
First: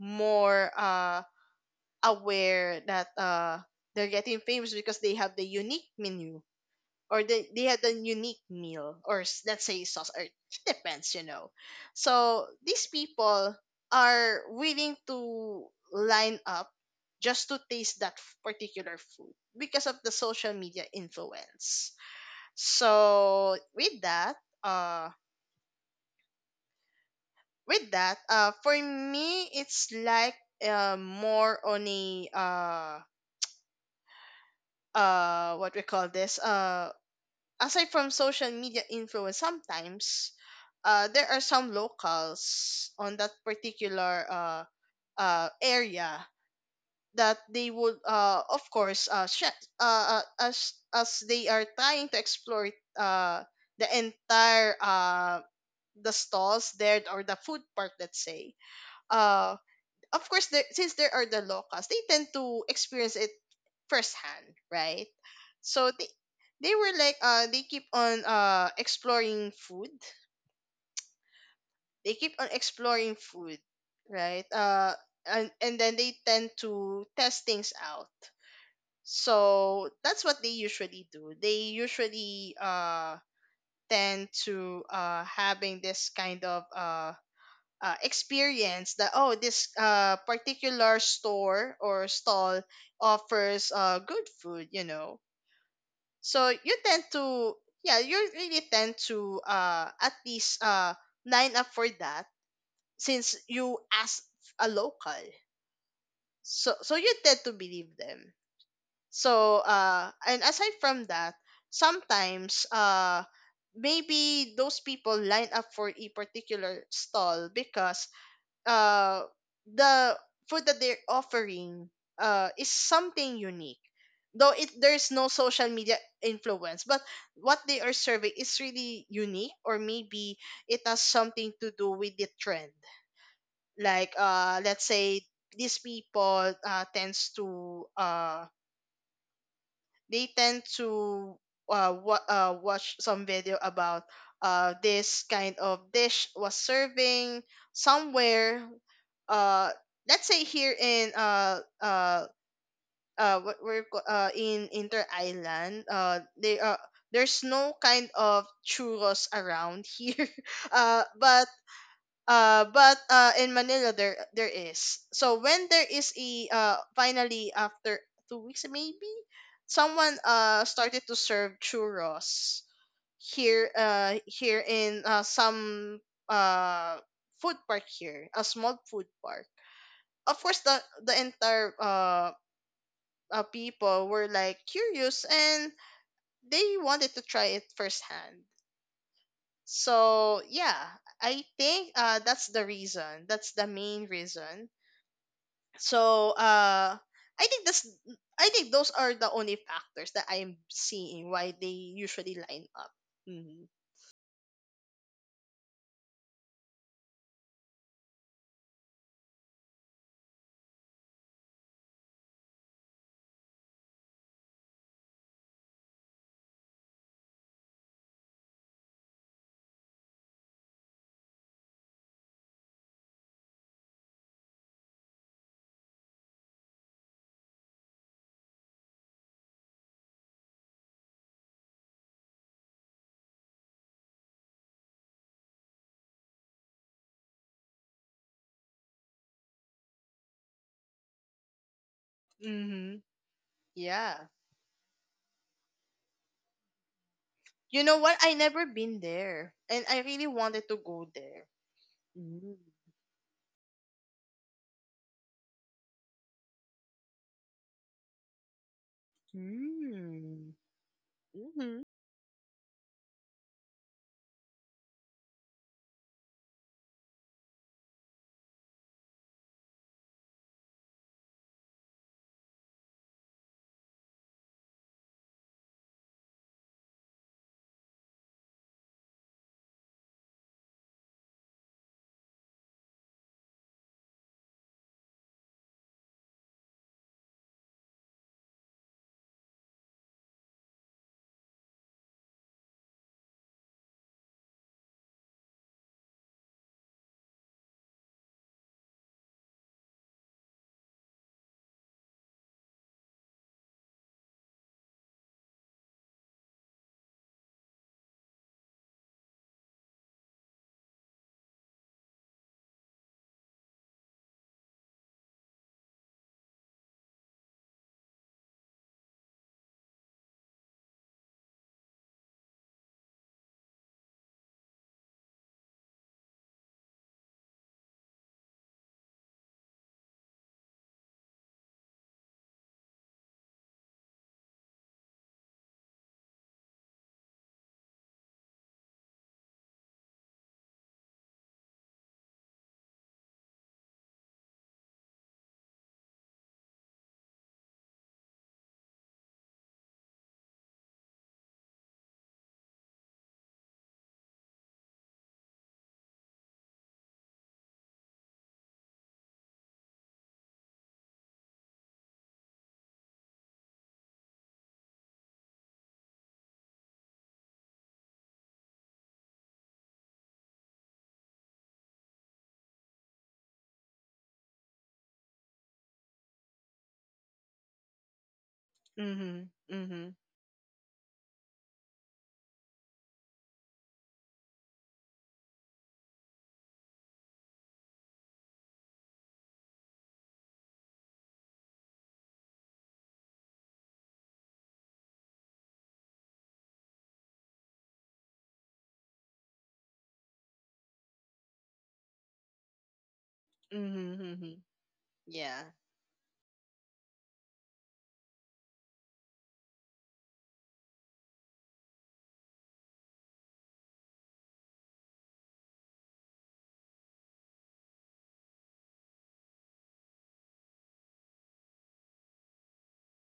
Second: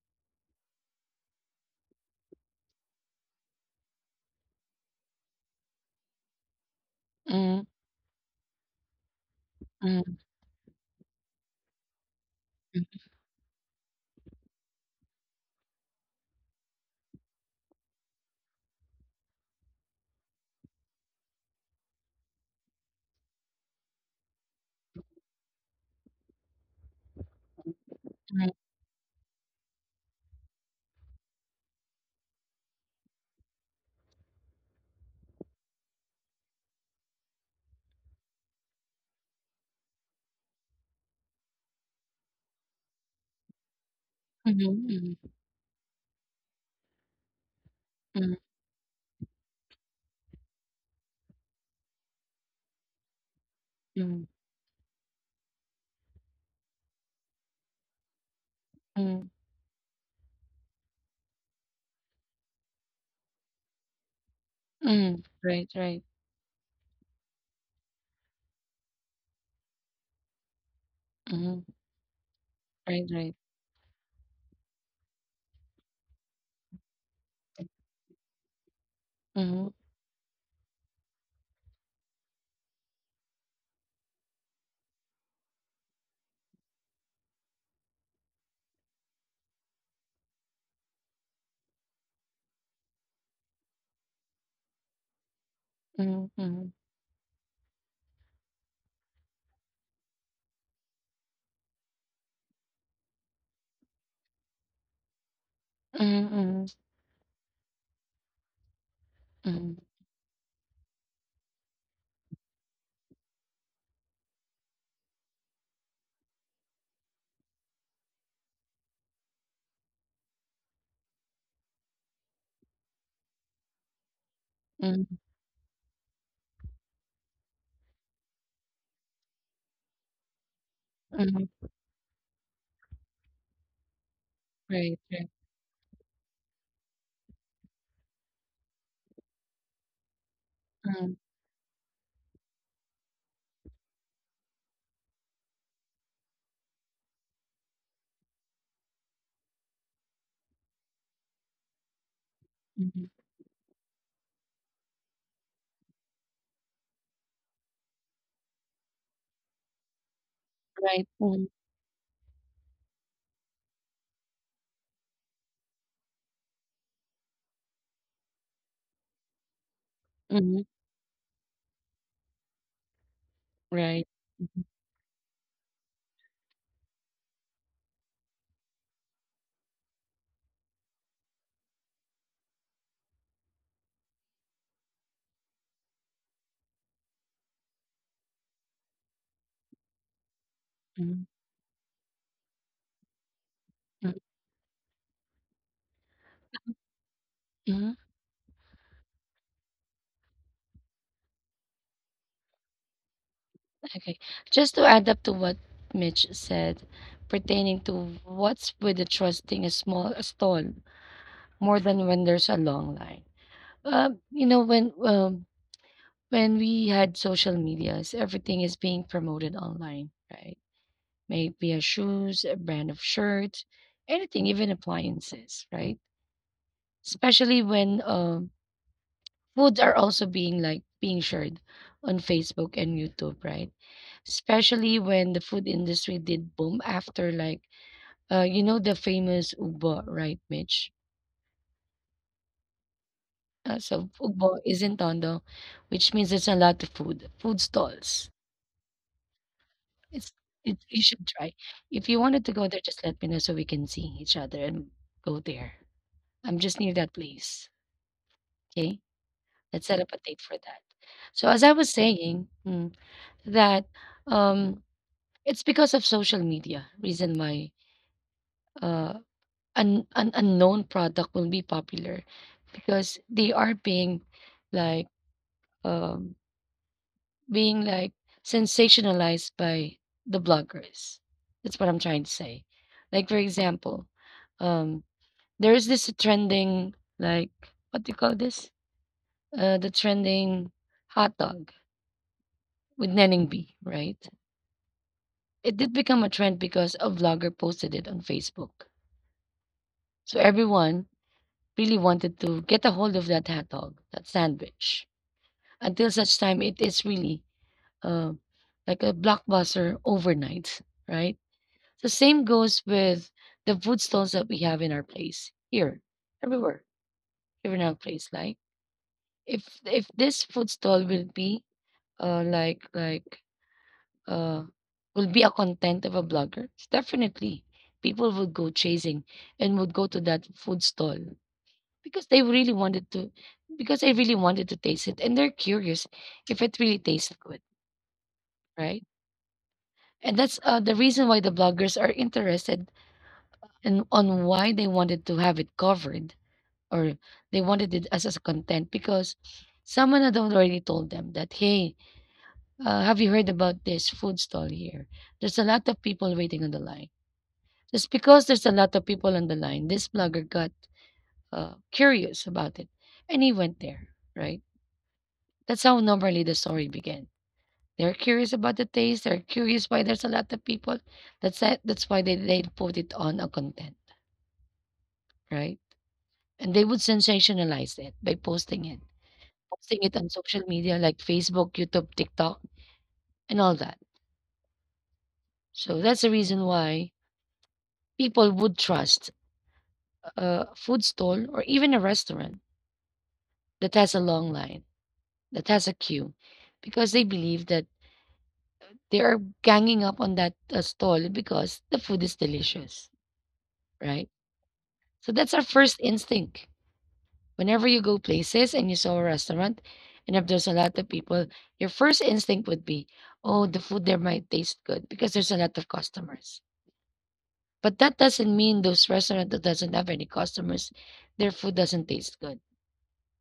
more aware that they're getting famous because they have the unique menu or Mm-hmm. they had a unique meal or let's say sauce Mm-hmm. or it depends, you know. So these people are willing to line up just to taste that particular food because of the social media influence. So with uh that, for me it's like, more on a what we call this aside from social media influence. Sometimes there are some locals on that particular, Hmm. Area that they would, of course, as they are trying to explore, uh, the Hmm. entire, the stalls there or the food park, let's say. Hmm. Uh, of course, there, since there are the locals, they tend to experience it firsthand, right? Hmm. Right. So Right. they were like they keep on exploring food, Hmm. they keep on Right. exploring Right. food, right. And then they tend to test things out. Mm-hmm. So that's what they usually do, they usually tend to having this kind of experience that, oh, this particular store or stall offers, good food, you know. So Mm-hmm. you tend to, yeah, you really tend to, at least, line up for that since you asked a local. Mm-hmm. So so you tend to believe them. So Hmm. And aside from that, sometimes maybe those people line up for a particular stall because uh the food that they're offering is something unique. Though it there's no social media influence, but what they are serving is really unique, or maybe it has Hmm. something to do with the trend. Like let's Right. say Right. these people tends to they tend Mm-hmm. to watch some video about this kind of dish was serving somewhere, uh let's say here in Mhm. In inter island, they there's no kind of churros around here. uh Right. but Mhm. But In Manila there there is. So when there is a finally after 2 weeks maybe, someone Mhm. started to serve churros here Right. Here Mhm. in, some uh food park here, a small food park. Of course, the entire, people were like curious and they wanted to try it firsthand. So yeah, Mhm. I think that's the reason. That's the main Mm, reason. So I think that's, mhm. I think those are the only factors that I am seeing why they usually line up. Hmm. Okay. Just to add up to what Mitch said, pertaining to what's with the trusting a stall more than when there's a long line. Uh, you know, when um, when we had social medias, everything is being promoted online, right? Maybe a shoes, a brand of shirt, anything, even appliances, right? Especially when, foods are also being being shared on Facebook and YouTube, right? Especially when the food industry did boom after like the famous Ubo, right, Mitch? Mm-hmm. So Yeah. Ubo is in Tondo, which means it's a lot of food You know what? stalls. I never been there, and I really It's wanted it, to you go should there. try. If you wanted to Mm-hmm. go there, just let me know so we can see each other and go there. I'm just near that place. Okay, let's set up a date Mm. for that. So as I Mm-hmm. was saying, that um it's because of social media, reason why uh, an unknown product will be popular because they are being like um, being like sensationalized by the bloggers. That's what I'm trying to say. Like for example, um, there is this trending like what do you call this? The trending hot dog with Nenning B, right? It did become a trend because a vlogger posted it on Facebook. So everyone really wanted to get a hold of that hot dog, that sandwich. Until such time, it is really uh, like a blockbuster overnight, right? The same goes with the food stalls that we have in our place here, everywhere, here in our place. Like if this food stall will be like uh will be a content of a blogger, definitely people would go chasing and would go to that food stall because they really wanted to because I really wanted to taste it and they're curious if it really tastes good, right? And that's the reason why the bloggers are interested and on why they wanted to have it covered or they wanted it as a content because someone had already told them that hey, have you heard about this food stall here? There's a lot of people waiting on the line. Just because there's a lot of people on the line, this blogger got curious about it and he went there, right? That's how normally the story began. They're curious about the taste. They're curious why there's a lot of people. That's it. That's why they put it on a content, right? And they would sensationalize it by posting it Mm-hmm. on social media like Facebook, YouTube, TikTok, and all that. So that's the reason why people would trust a food stall or even a restaurant that has a long line, that has a queue, because they believe that they are ganging up on that stall because the food is delicious, right? Mm-hmm. Mm-hmm. So that's our Yeah. first instinct. Whenever you go places and you saw a restaurant, and if there's a lot of people, your first instinct would be, oh, the food there might taste good because there's a lot of customers. But that doesn't mean those restaurant that doesn't have any customers, their food doesn't taste good,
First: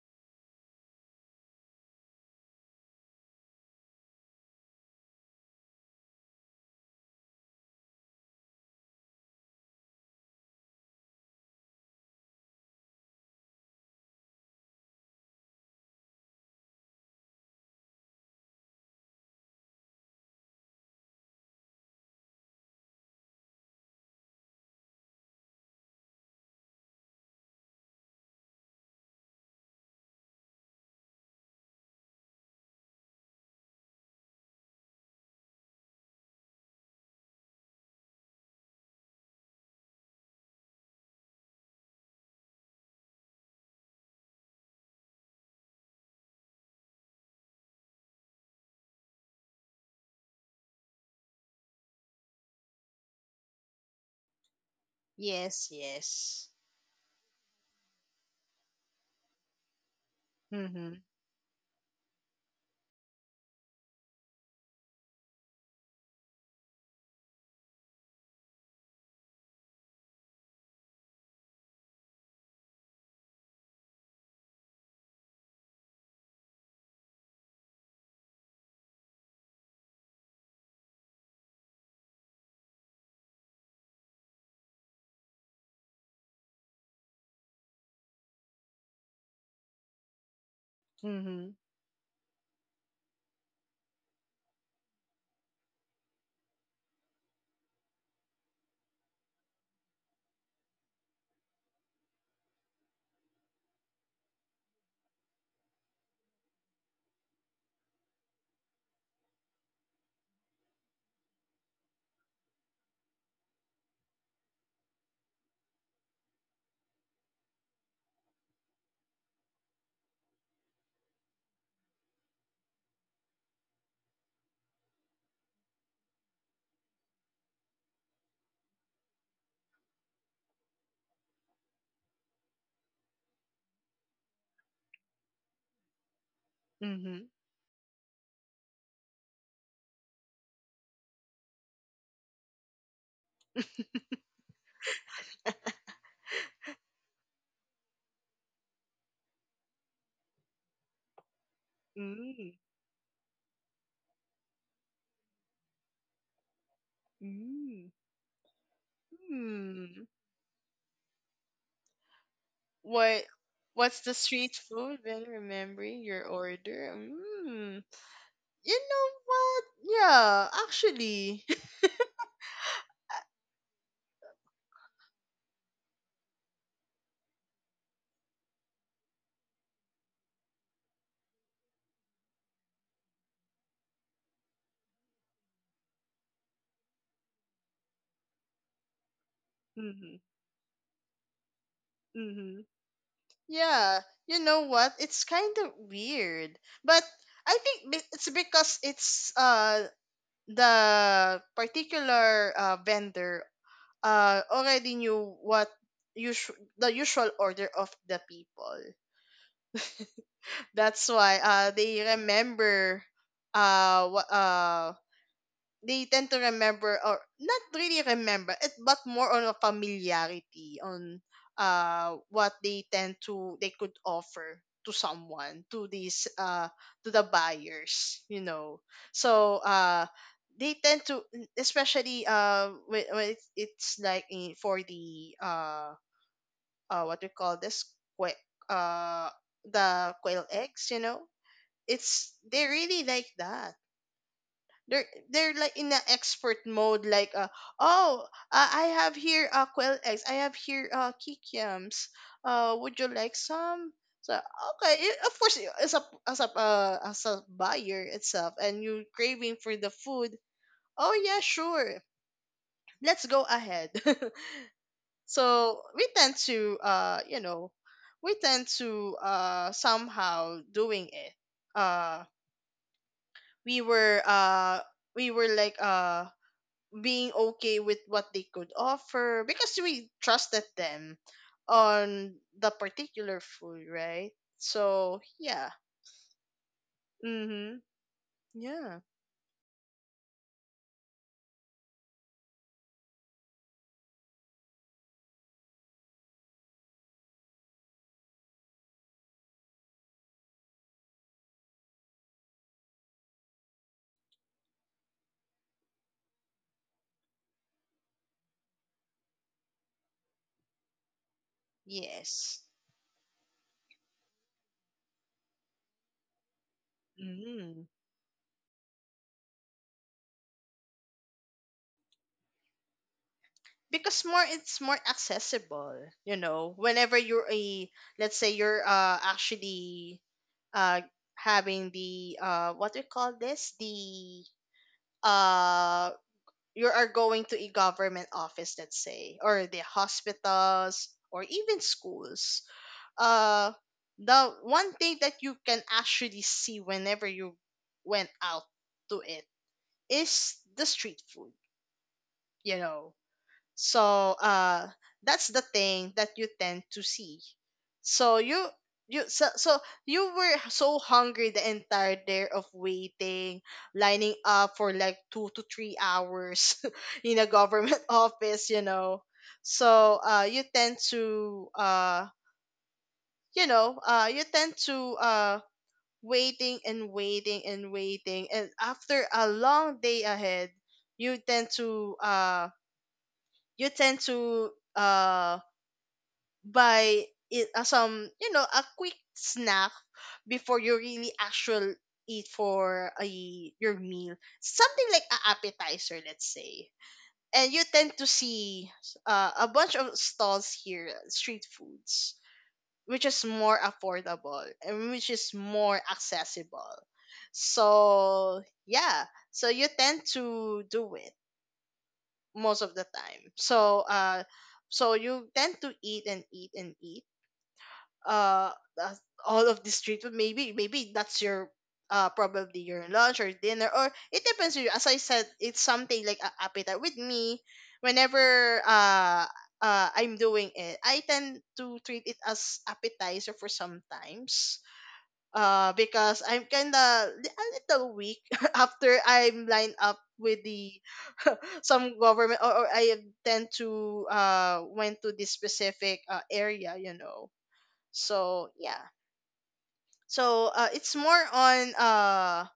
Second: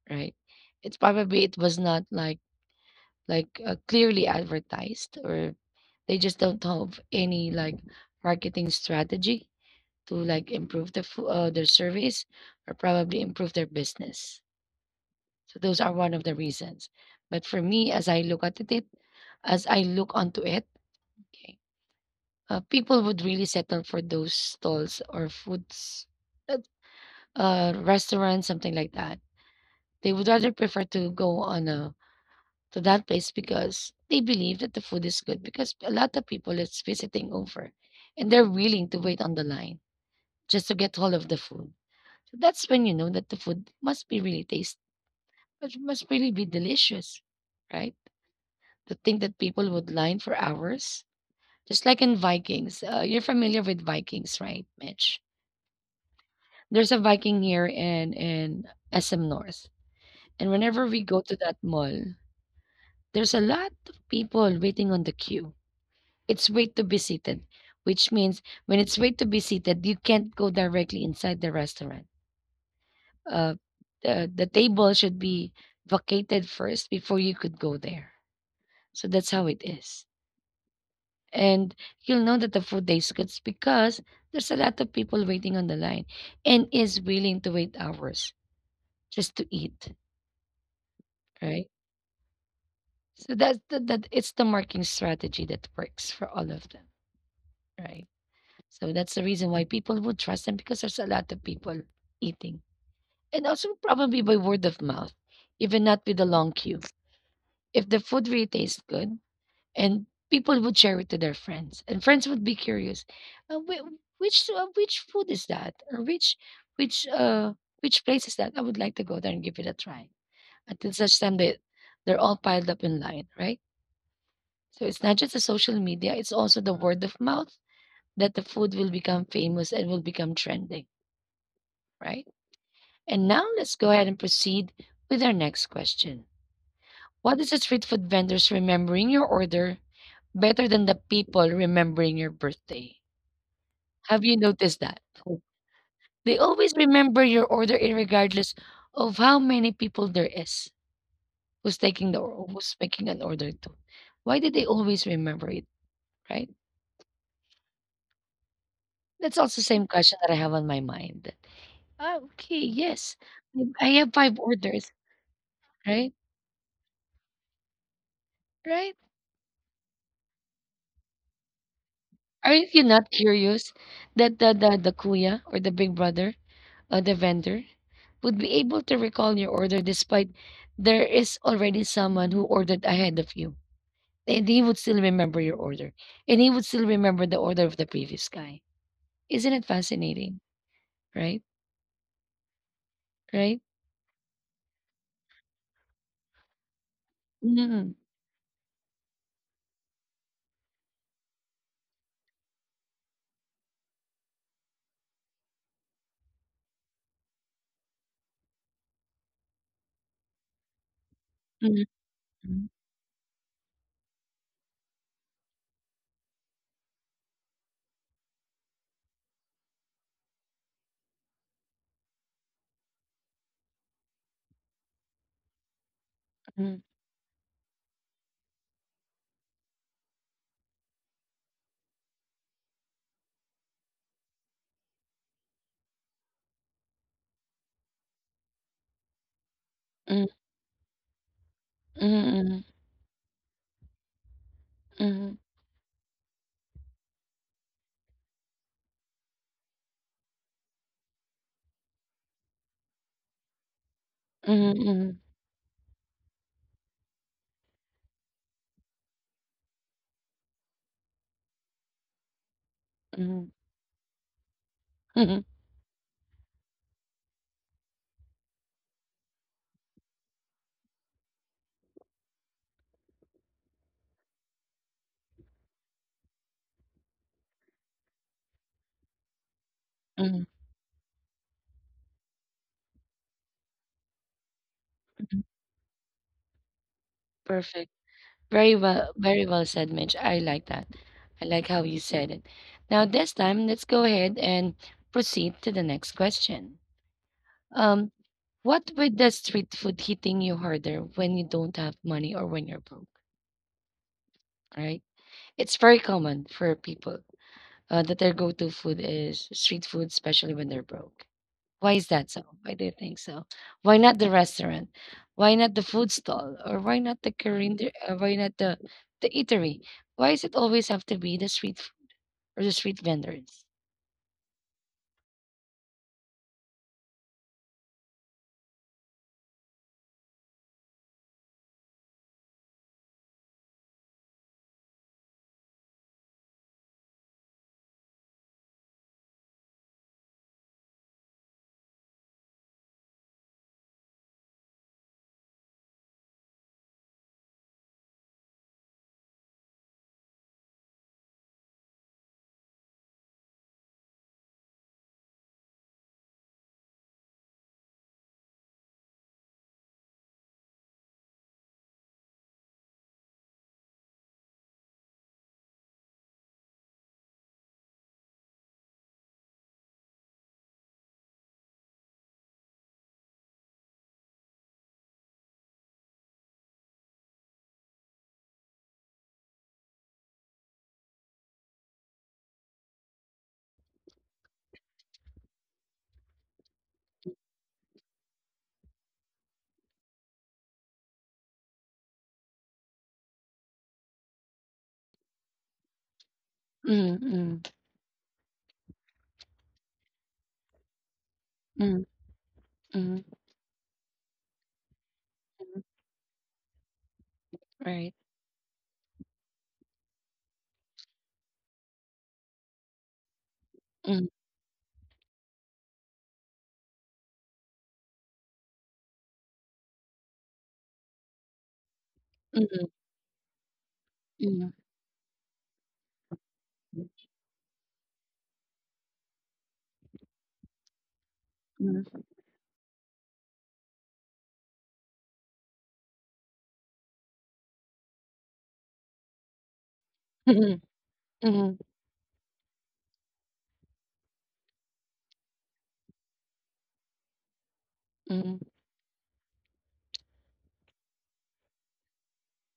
right? It's probably it was not like clearly advertised, or they just don't have any like marketing strategy to like improve the their service or probably improve their business. So those are one of the reasons. But for me, as I look at it, as I look onto it, okay, people would really settle for those stalls or foods, uh, restaurants, something like that. They would rather prefer to go on a to that place because they believe that the food is good because a lot of people is visiting over, and they're willing to wait on the line just to get hold of the food. So that's when you know that the food must be really tasty. Must really be delicious, right? To think that people would line for hours, just like in Vikings. You're familiar with Vikings, right, Mitch? Yes. Yes. There's a Viking here in SM North, and whenever Mm-hmm. we go to that mall, there's a lot of people waiting on the queue. It's wait to be seated, which means when it's wait to be seated, you can't go directly inside the restaurant. Uh, the table should be vacated first before you could go there. So that's how it is. And you'll know that the food tastes good because there's a lot of people waiting on the line and is willing to wait hours just to eat, Mm-hmm. right? So that's the, that it's the marketing strategy that works for all of them, right? So that's the reason why people would trust them because there's a lot of people eating. And also probably by word of mouth, even not with a long queue. If the food really tastes good, and people would share it to their friends and friends would be curious uh, whi- which food is that, or which which uh which place is that? I would like to go there and give it a try until such time that they're all piled up in line, right? So it's not just the social media, it's also the word of mouth that the food will become famous and will become trending, right? And now let's go ahead and proceed with our next question. Mm-hmm. What is the street food vendors remembering your order better than the people remembering your birthday? Have you noticed that? They always remember your order in regardless of how many people there is who's taking the or Mm-hmm. who's making an order to. Why did they always remember it, right? Mm. That's also same Mm. question that I have on my mind. Ah, okay, yes. What I what's have the five street orders, food when remembering right? your order? Mm. You Right? know what? Yeah, actually. Aren't you not curious that the kuya or the big brother or the vendor would be able to recall your order despite there is already someone who ordered ahead of you? And he would still remember your order. And he would still remember the order of the previous guy. Isn't it Mhm. fascinating? Right? Mhm. Right? Yeah, you know what? It's kind of weird. But I Mm-hmm. think it's because it's the particular vendor already knew what the usual order of the people. That's why Mm-hmm. they Mm-hmm. remember what they tend to remember, or not really remember it, but more on a familiarity on what they tend to they could offer to someone, to these Mm-hmm. to the buyers, you know. So they tend to, especially when it's like in, for the what we call this que- uh the mm quail eggs, you know, it's mm they really like that. mm they're mm they're like in an expert mode like, oh, I have here quail eggs, I have here kikiams, would you like some. So okay, of course, as a as a, as a buyer itself, and you craving for the food, oh yeah sure, let's mm, go ahead. mm, So we tend to, you know, we tend to somehow doing it. uh we were uh we were like, being okay with what they could offer because we mm, trusted them on the particular food, right? So mm. yeah, mm-hmm. Perfect. Very Yeah, well, very well said, Mitch. I like that. I like how you said it. Now, this time, let's go ahead and proceed to the next question. Um, what with the street food hitting you harder when you don't have money or when you're broke, right? It's very common for people, that their go-to food is street food, especially when they're broke. Why is that so? yes, Why do you think so? Why not the restaurant? Why not the food stall? Or why not the Korean, mm-hmm. Why not the, the eatery? Why does it always have to be the street or the street vendors? Because more, it's more accessible. You know, whenever you're a, let's say you're actually uh having the what do you call this the uh you are going to a government office, let's say, or the hospitals or even schools, uh, the one thing that you can actually see whenever you went out to it is the street food. You know, so that's the thing that you tend to see. So you so, so you were so hungry the entire day of waiting, lining up for like 2 to 3 hours in a government office, you know. So you know, you tend to waiting and waiting and waiting, and after a long day ahead you tend to, you tend to um by it some, you know, a quick snack before you really actually eat for a your meal, something like a appetizer, let's say. Mm, mm, And you tend to see, a bunch of stalls here, street mm, foods, mm, which is more affordable and which is mm, more accessible. right. So yeah, so you tend to do it most of the time. So Mm, so you tend to eat and eat and eat, uh uh, all of the street food. Maybe, maybe that's your, probably mm, your lunch or dinner, or it mm, depends on you. As I said, it's something like a appetite with me. Whenever I'm doing it, I tend to mm, treat it as appetizer for sometimes, because I'm kind of a little weak after I'm lined up with mm, the mm, some government, or I tend to went to this specific, area, you know. mm, So yeah. So it's more on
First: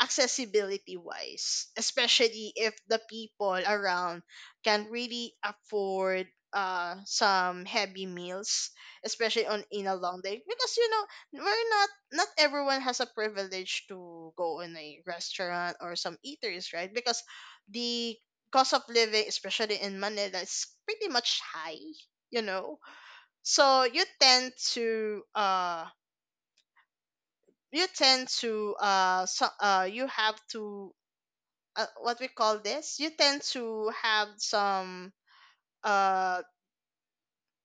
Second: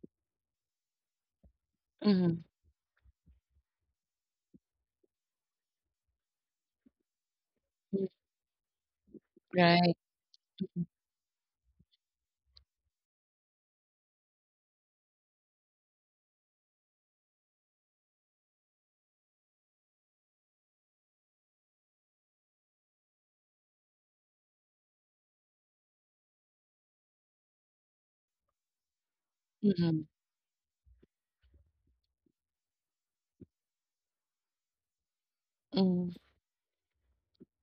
accessibility wise, mm, especially if the people around can really afford some heavy mm, meals, especially on in a right. long day. Because you know, we're not not everyone has a privilege to go in a restaurant or some eateries, right? Because the cost of living, especially in Manila, is pretty much high, you know. So you tend to, Mm-hmm. you have to, what we call this you tend to have some, uh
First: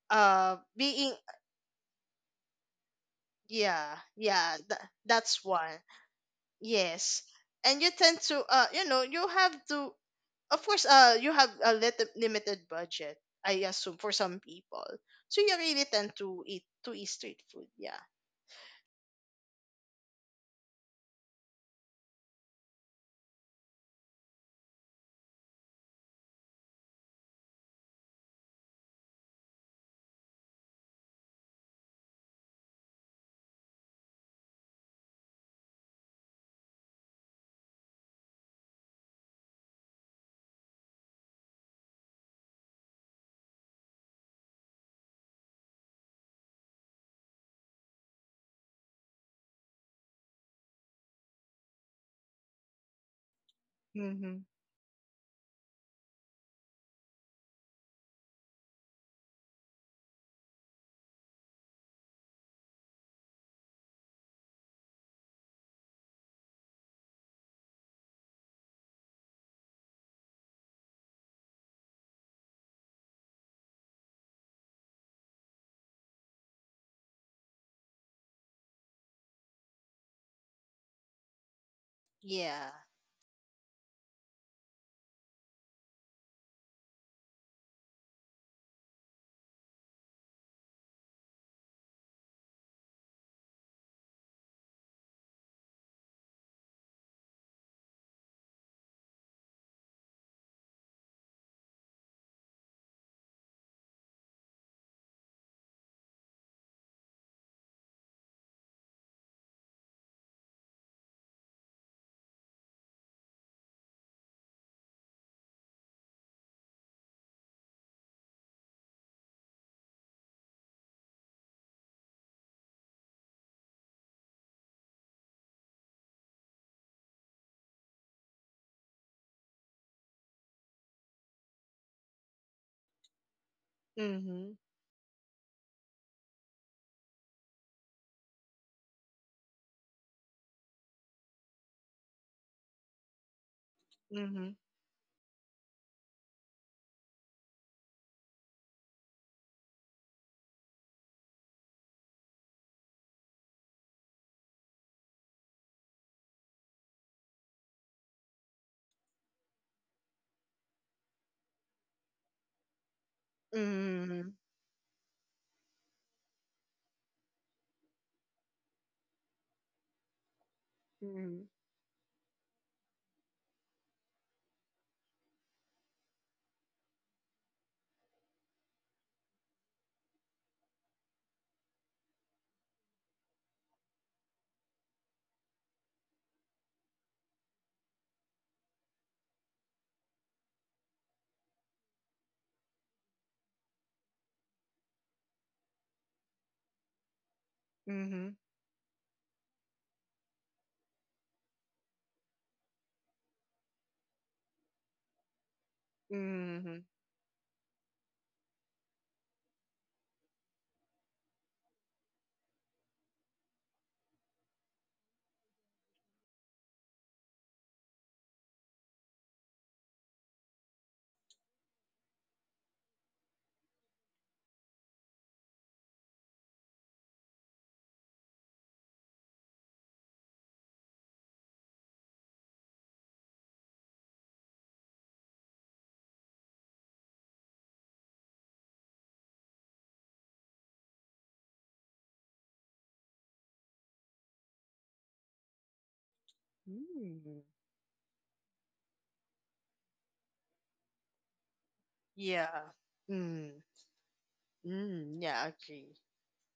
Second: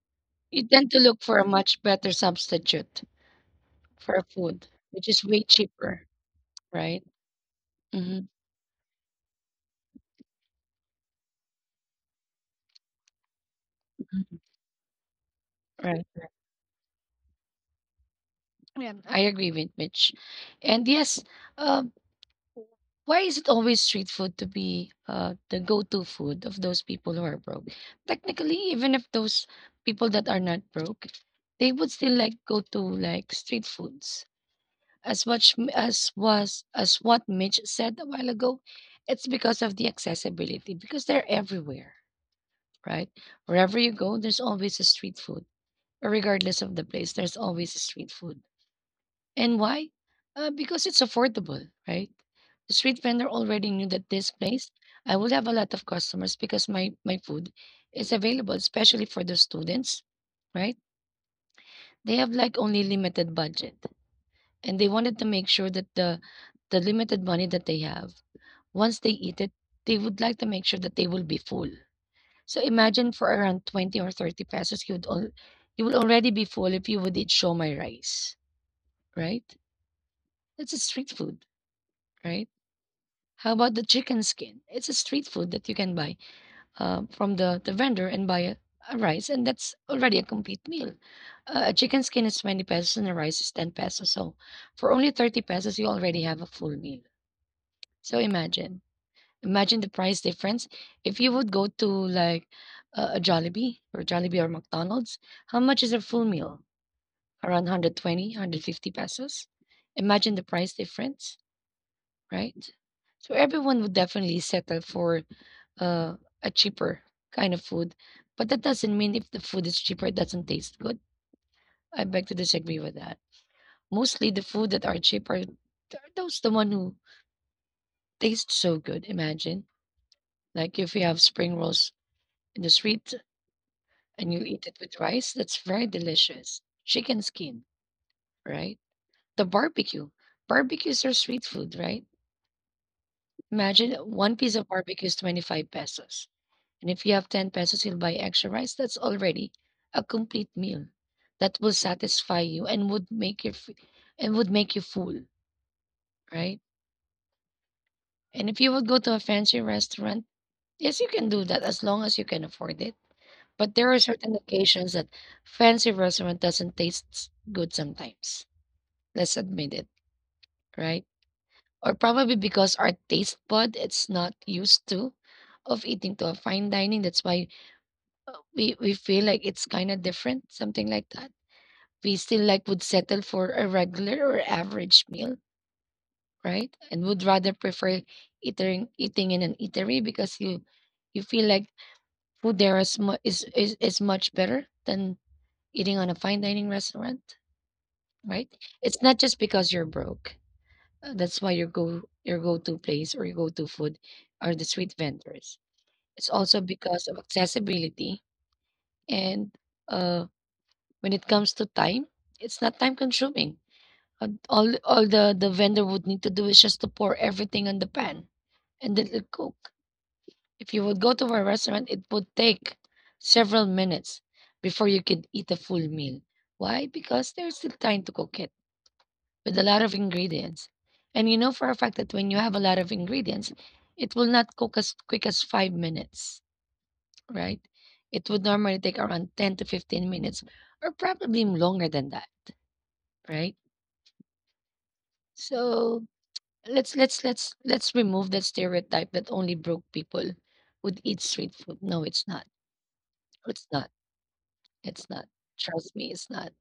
You tend to being look for a much better substitute yeah for yeah food, which is that's way one, cheaper, right? yes. And you tend hmm to, you know, you have to, of course, you have a limited budget, I assume for some people, so you really Right. tend to eat street food, yeah. Yeah. I agree with Mitch. And yes, um, why is it always street food to be the go-to food of those people who are broke? Technically, even if those people that are not broke, they would still like go to like street foods. As much as was as what Mitch said a while ago, it's because of the accessibility because they're everywhere, right? Wherever you go, there's always a street food. Regardless of the place, there's always street food. And why? Because it's affordable, right? The street vendor already knew that this Mm-hmm. place, I will have a lot of customers because my food is available, especially for the students, right? They have like only limited budget, and they wanted to make sure that the limited money that they have, once they eat it, they would like to make sure that they will be full. So imagine for around 20 or 30 pesos, you would already be full if you would eat shomai rice, right? It's a street food, right? Yeah. How about the chicken skin? It's a street food that you can buy from the vendor and buy a rice, and that's already a complete meal. A chicken skin is 20 pesos and a rice is 10 pesos. So for only 30 pesos, you already have a full meal. So imagine, imagine the price difference. If you would go to like a Jollibee or Jollibee or McDonald's, how much is a full meal? Around 120, pesos. Imagine the price difference, right? So everyone would definitely settle for uh, a cheaper kind of food. But that doesn't mean if the food is cheaper, it doesn't taste good. I beg to disagree with that. Mostly the food that are cheaper are those the one who taste so good. Imagine, like if you have spring rolls in the street and you Mm-hmm. eat it with rice, that's very delicious. Chicken skin, right? The barbecue. Barbecues are street food, right? Imagine one piece Mm-hmm. of barbecue is 25 pesos. And if you have 10 pesos, you'll buy extra rice. That's already a complete meal that will satisfy you and would make your and would make you full, right? And if you would go to a fancy restaurant, yes, you can do that as long as you can afford it. But there are certain Mm-hmm. occasions that fancy restaurant doesn't taste good sometimes. Let's admit it, right? Or probably because our taste bud it's not used to of eating to a fine dining. That's why we feel like it's kind of different, something like that. We still like would settle for a regular or average meal, right? And would rather prefer eating in an eatery because you feel like food there is is much better than eating on a fine dining restaurant, Mm-hmm. right? It's not just because you're broke. That's why your go your go-to place or your go-to food are the street vendors. It's also Mm-hmm. because of accessibility and uh when it comes to time, it's not time consuming. All the vendor would need to do is just to pour everything on the pan and let it cook. If you would go to a restaurant, it would take several minutes before you could eat a full meal. Why? Because there's still time to cook it with a lot of ingredients. And you know for a fact that when you have a lot of ingredients, it will not cook as quick as 5 minutes, right? It would normally take around 10 to 15 minutes or probably longer than that, right? So let's let's Mm. let's let's remove that stereotype that only broke people would eat street food. No, it's not. Yeah. Mm. It's not. It's Mm. not. Yeah. I Trust agree. me, it's not.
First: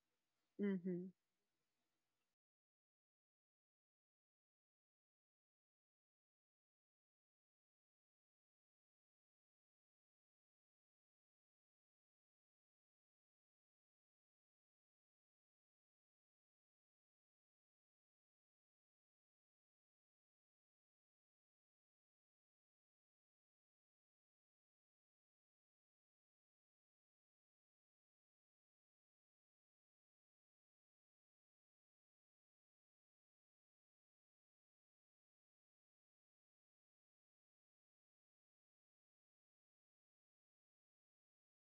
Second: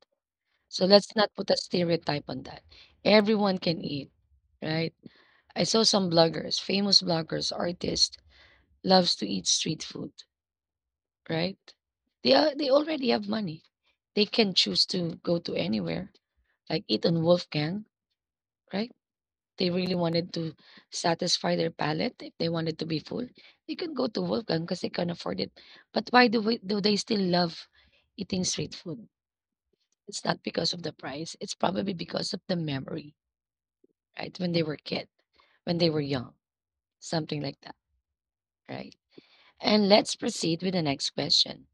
So Mm-hmm. let's not put a stereotype on that. Everyone can eat, right? I saw some bloggers, famous bloggers, artists, loves to eat street food, right? They are, they already have money. They can choose to go to anywhere, like eat on Wolfgang, right? They really wanted to satisfy their palate. If they wanted to be full, they could go to Wolfgang because they can afford it. But do they still love eating street food? It's not because of the price. It's probably because of the memory, right? When they were kid, when they were young, something like that, right? And let's proceed with the next question.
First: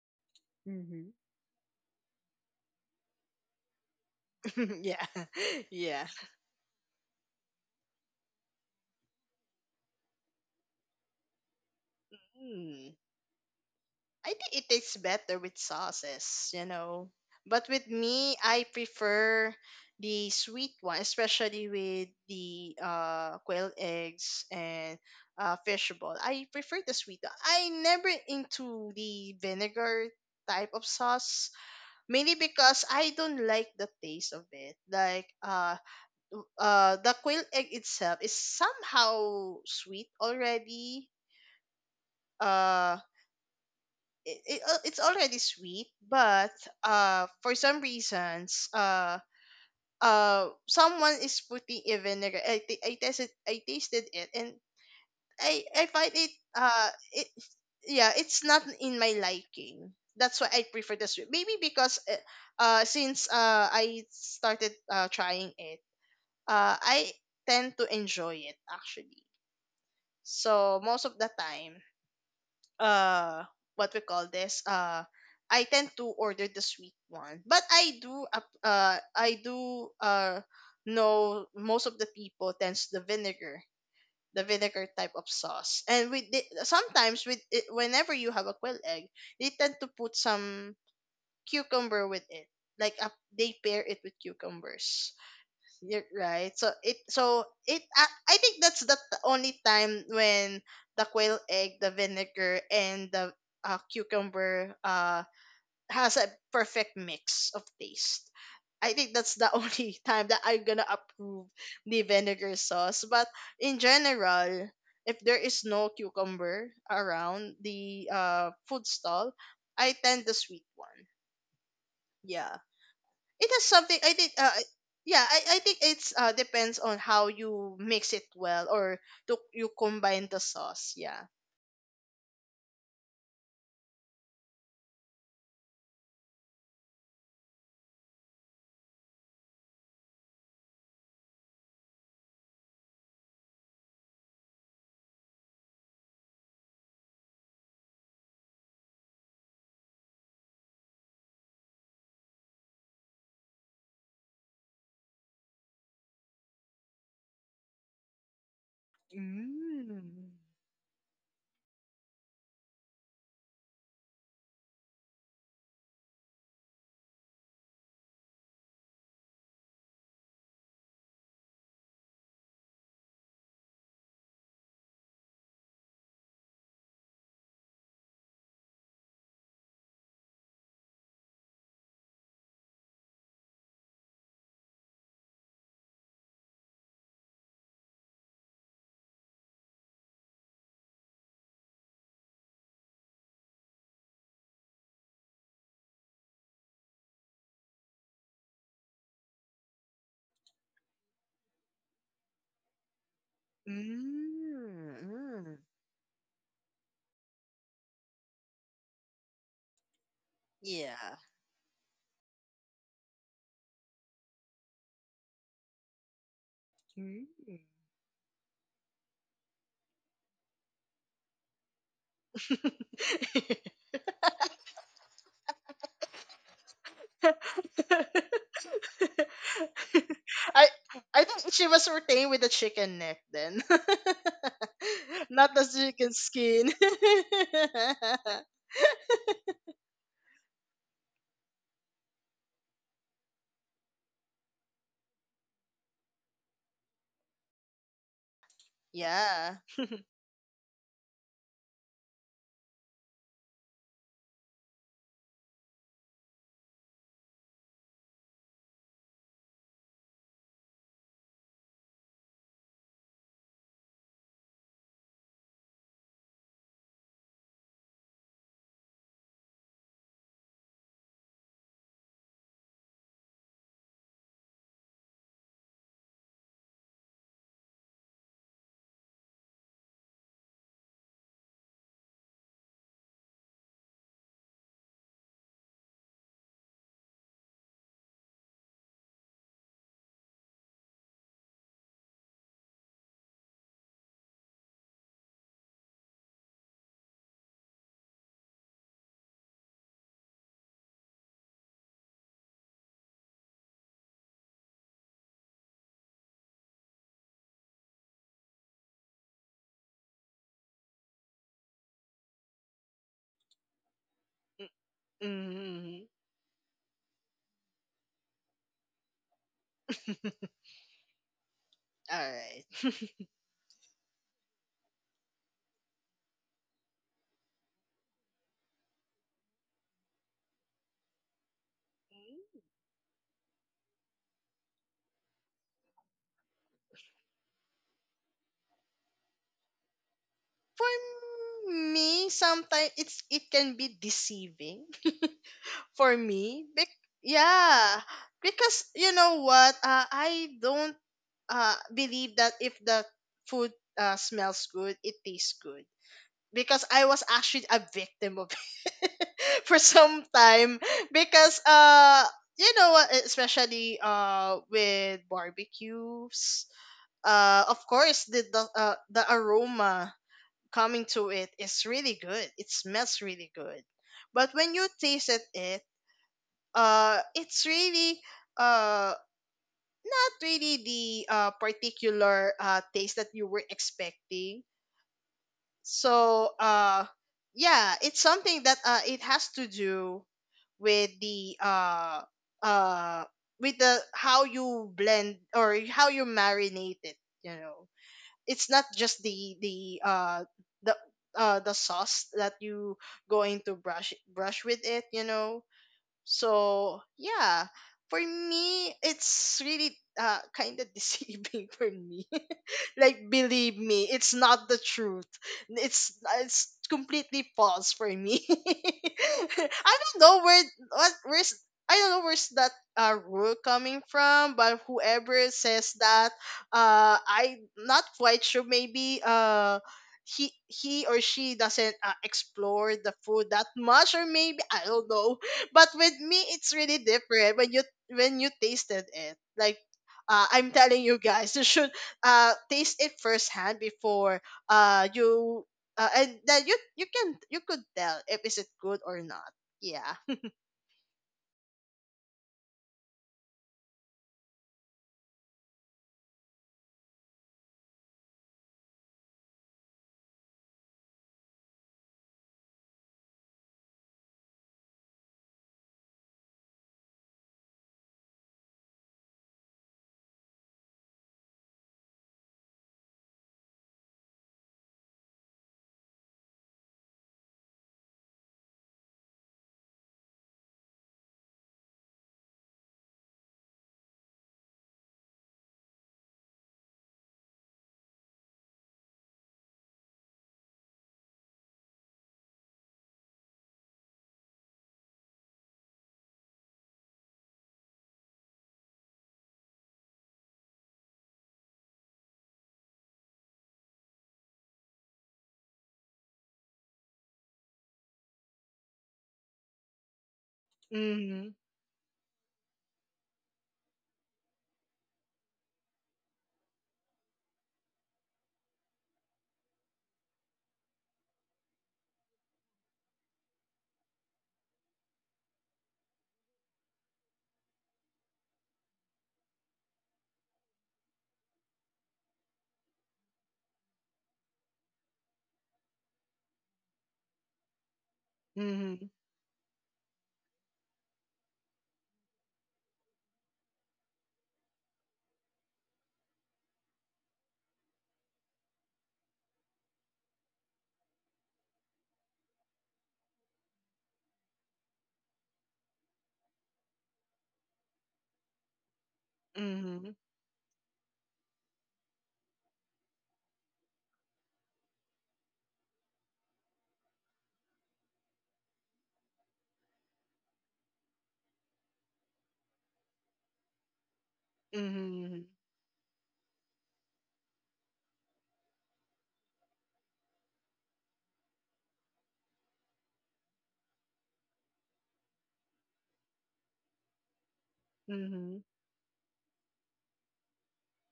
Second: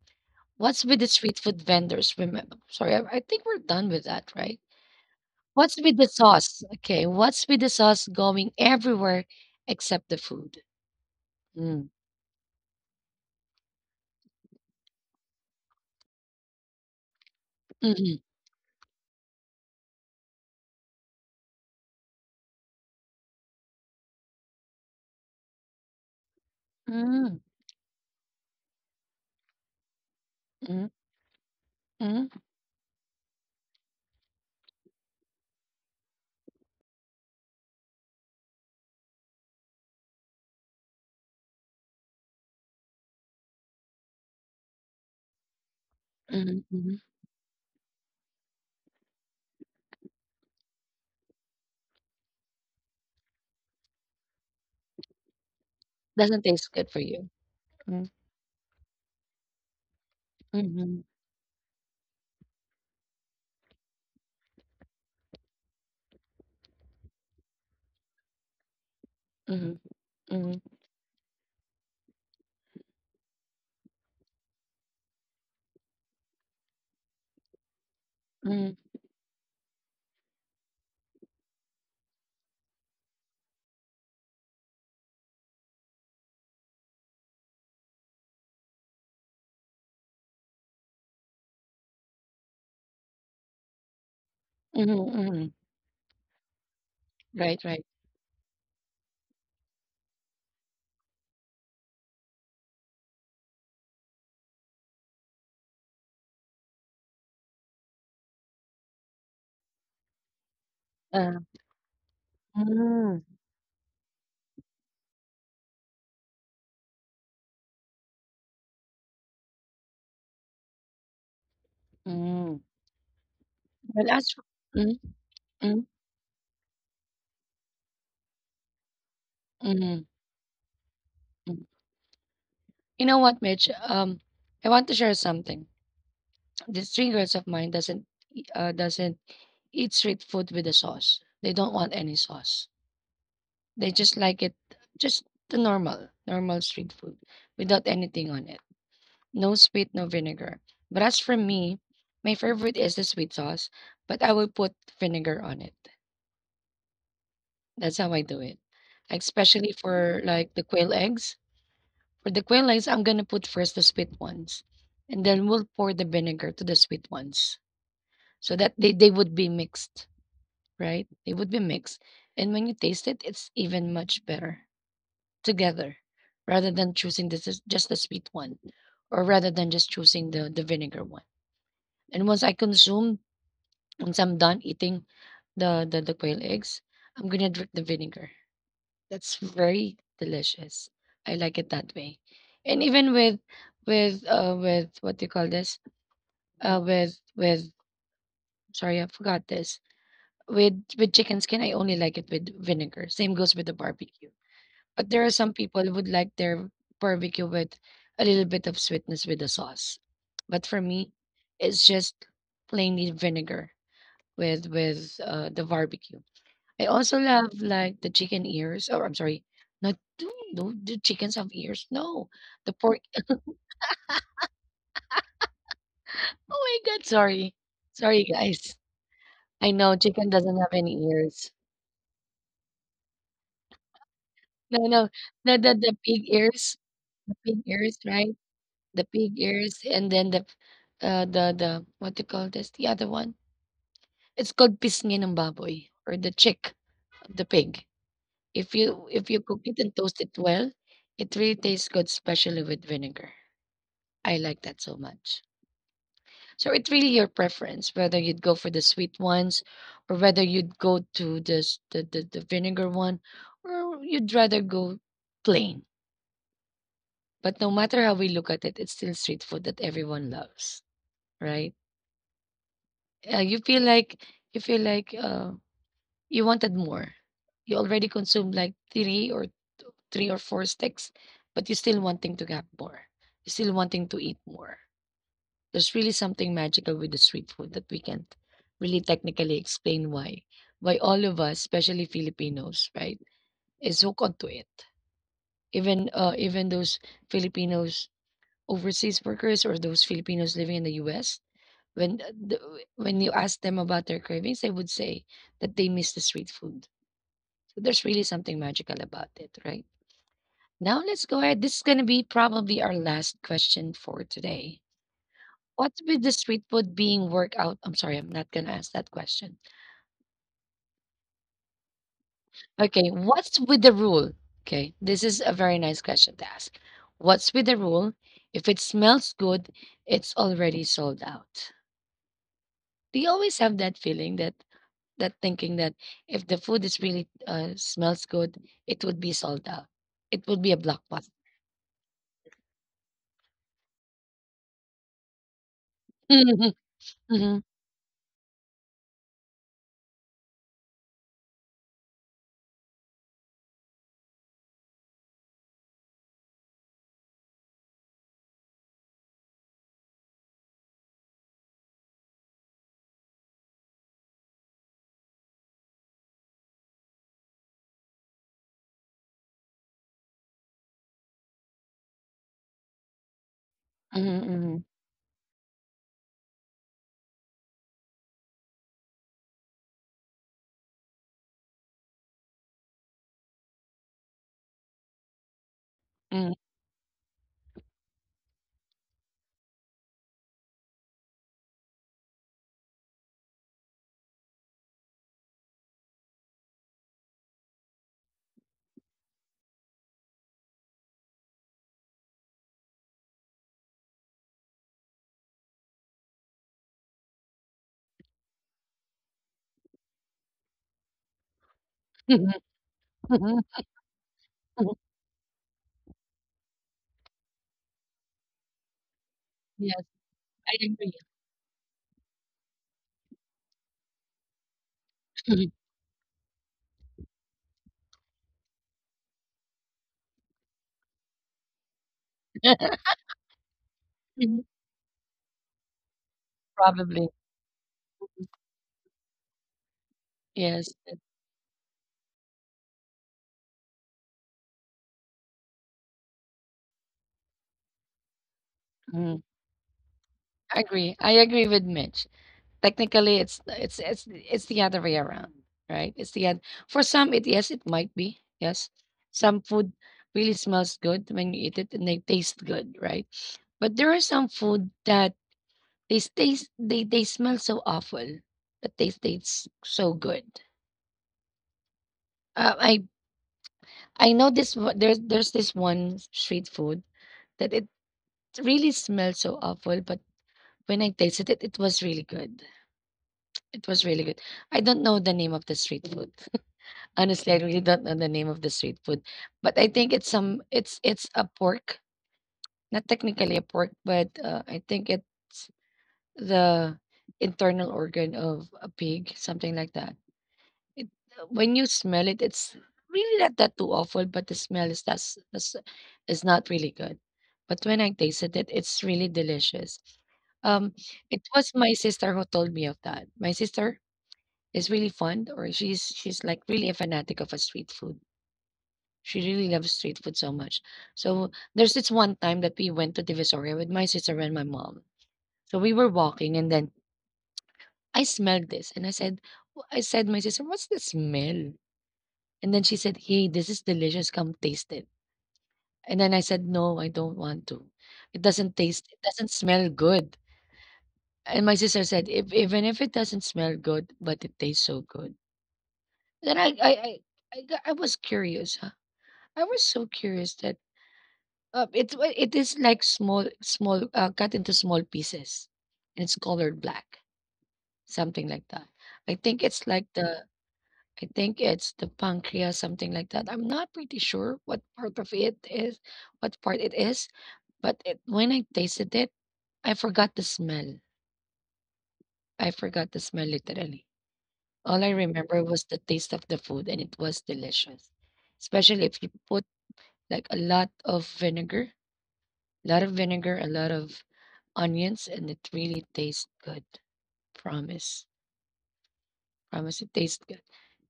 What's with the Mm-hmm. street food vendors? Remember, sorry, I think we're done with that, right? Yeah. What's with Yeah. the sauce? Okay, what's with the sauce going everywhere except the food? Mm. Mm. I think it tastes better with sauces, you know. But with Mhm. me, I prefer the sweet one, especially with the quail eggs and fish ball. I prefer the sweet one. Mm, I never into the vinegar type of mhm, sauce, mhm, mainly because I don't like the taste of it. Like, the quail egg itself is somehow sweet already. uh it's already sweet, but mhm. For some reasons, someone is putting a vinegar. I tested, I tasted it, and I find it, Doesn't taste good for you. yeah, Mm, it's not in my liking. That's why I prefer mhm, the sweet, maybe because since I started trying it, I tend to enjoy it actually. mhm, mhm, So most of the time, uh, what we call this, I tend to order the sweet one. But I do, mhm, I do, know most of the people tends the vinegar type of sauce. And with the, sometimes with it, whenever you have a quail egg, they tend to put some cucumber with it. Like a, they pair it with mhm, cucumbers. mhm. You're right. So it so Right, it right. I, I think that's the only time when the quail egg, the vinegar, and the cucumber has a perfect mix of taste. I think that's the only time that I'm gonna Uh, approve the vinegar sauce. But mm, in general, if there is no cucumber around the food stall, I tend the sweet one. Yeah. mm. It has something, I But think. as for mm, Yeah, I think mm, it's depends on how you mix it well, or to you mhm, combine the sauce. Yeah. mm. You know what, Mitch? I want to share something. These three girls of mine doesn't doesn't eat street food with the sauce. They don't want any sauce. They just like it, just the normal street food without anything on it. No sweet, no vinegar. But as for me, my favorite is the sweet sauce, but I will put vinegar on it. That's how I do it. Like, especially for Mm. like the quail eggs. For the quail eggs, I'm gonna put first the sweet ones, and then we'll pour the vinegar to the sweet ones so that they would be mixed, right? They would be mixed. And when you taste it, it's even much better together rather than choosing this is just the sweet one or rather than just choosing the vinegar one. And once I'm done eating the quail eggs, I'm gonna drink the vinegar. That's very delicious. I like it that way. And even with what do you call this? With sorry, I forgot this. With chicken skin, I only like it with vinegar. Same goes with the barbecue. Mm. But there are some Mm. people who would like their barbecue with a little bit of sweetness with the sauce. But for Yeah. me, it's just plainly vinegar with the barbecue. I also Mm. love like the chicken ears. Oh, I'm sorry. Not do do do chickens have ears? No, the pork. Oh my God! Sorry, sorry guys. I know chicken doesn't I have any I think ears. she was retained with the chicken neck then. No, no, Not the the the, the chicken pig skin. ears, the pig ears, right? The pig ears, and then the what do you call this? The other one. It's called pisngi ng baboy or the chick of the pig. If you Yeah. cook it and toast it well, it really tastes good, especially with vinegar. I like that so much. So it's really your preference whether you'd go for the sweet ones or whether you'd go to the s- the vinegar one or you'd rather go plain. But no matter how we look at it, it's still street food that everyone loves, right? Uh, you feel like you feel like you wanted more. You already consumed like three or four sticks, but you're still wanting to have more. You're still wanting to eat more. There's really something magical with the street food that we can't really technically explain why. Why all of us, especially Filipinos, right, is hooked onto it. Even even those Filipinos overseas workers or those Filipinos living in the U.S. When when you ask them about their cravings, they would say that they miss the street food. So there's really something magical about it, right? Now let's go ahead. This is gonna be probably our last question for today. What's Mm-hmm. with the street food being worked out? I'm sorry, I'm not gonna ask that question. All right. Okay, what's with the rule? Okay, this is a very nice question to ask. What's with the rule? If it smells good, it's already sold out. Do you always have that feeling that that thinking that if the food is really smells good, it would be sold out. It would be a blockbuster. For me, sometimes it can be deceiving for me. Mhm, mhm, Yeah, because you know what? I don't believe that if the food smells good, it tastes good. Because I was actually a victim of for some time, because you know what, especially with barbecues, of course the the aroma coming to it is really good. It smells really good. But when mhm, you tasted it, it's really uh not really the particular taste that you were expecting. So mhm, yeah, it's something that it has to do with the uh uh with the how you blend or how you marinate it, you know. It's not just uh the the sauce that you going to brush with it, you know. So yeah, for me, it's really, kind of deceiving for me. mhm, Like, mhm, mhm. mhm. believe me, it's not the truth. It's completely false for me. I Yes, don't know I agree. Where's, I don't know where's that rule coming from, but whoever says that, I'm not quite sure. Maybe he or she doesn't, explore the food that much, or maybe I don't know. But with me, it's really Probably. different when you, when you tasted it. Like I'm Yes. telling you guys, you should taste it firsthand before you and then you can you could tell if is it good or not. Yeah. I agree. I agree with Mitch. Technically, it's the other way around, right? It's the other for some. It yes, it might be yes. Some food really smells good when you eat it, and they taste good, right? But there are some food that they taste they smell so awful, but they taste so good. Uh, I I know this there's this one street food that it really smells so awful, but when I tasted it, it was really good. It was really good. I don't know the name of the street food. Honestly, I really don't know the name of the street food, but I think it's some it's a pork, not technically a pork, but I think it's the internal organ of a pig, something like that. It when you smell it, it's really not that too awful, but the smell is that's is not really good. But when I tasted it, it's really delicious. Um, it Hmm. was my sister who told me of that. My sister is really fond or she's like really a fanatic of a street food. She really loves street food so much. So there's this one time that we went to Divisoria with my sister and my mom. So we were walking and then I smelled this and I said, "I said my sister, what's the smell?" And then she said, "Hey, this is delicious. Come taste it." And then I said, "No, I don't want to. It doesn't taste, Hmm. it doesn't smell good." And my sister said, if even if it doesn't smell good, but it tastes so good. Then I, got- I was curious, I was so curious that it is like small small cut into small pieces, and it's colored black, something like that. I think it's like Hmm. the I think it's the pancreas, something like that. I'm not pretty sure what part of it is, what part it is, but it, when I tasted it, I forgot the smell. I forgot the smell literally. All I Hmm. remember was the taste of the food, and it was delicious, especially if you put like a lot of vinegar. A lot of vinegar, a lot of onions, and it really tastes good. Promise. Hmm. Promise it tastes good.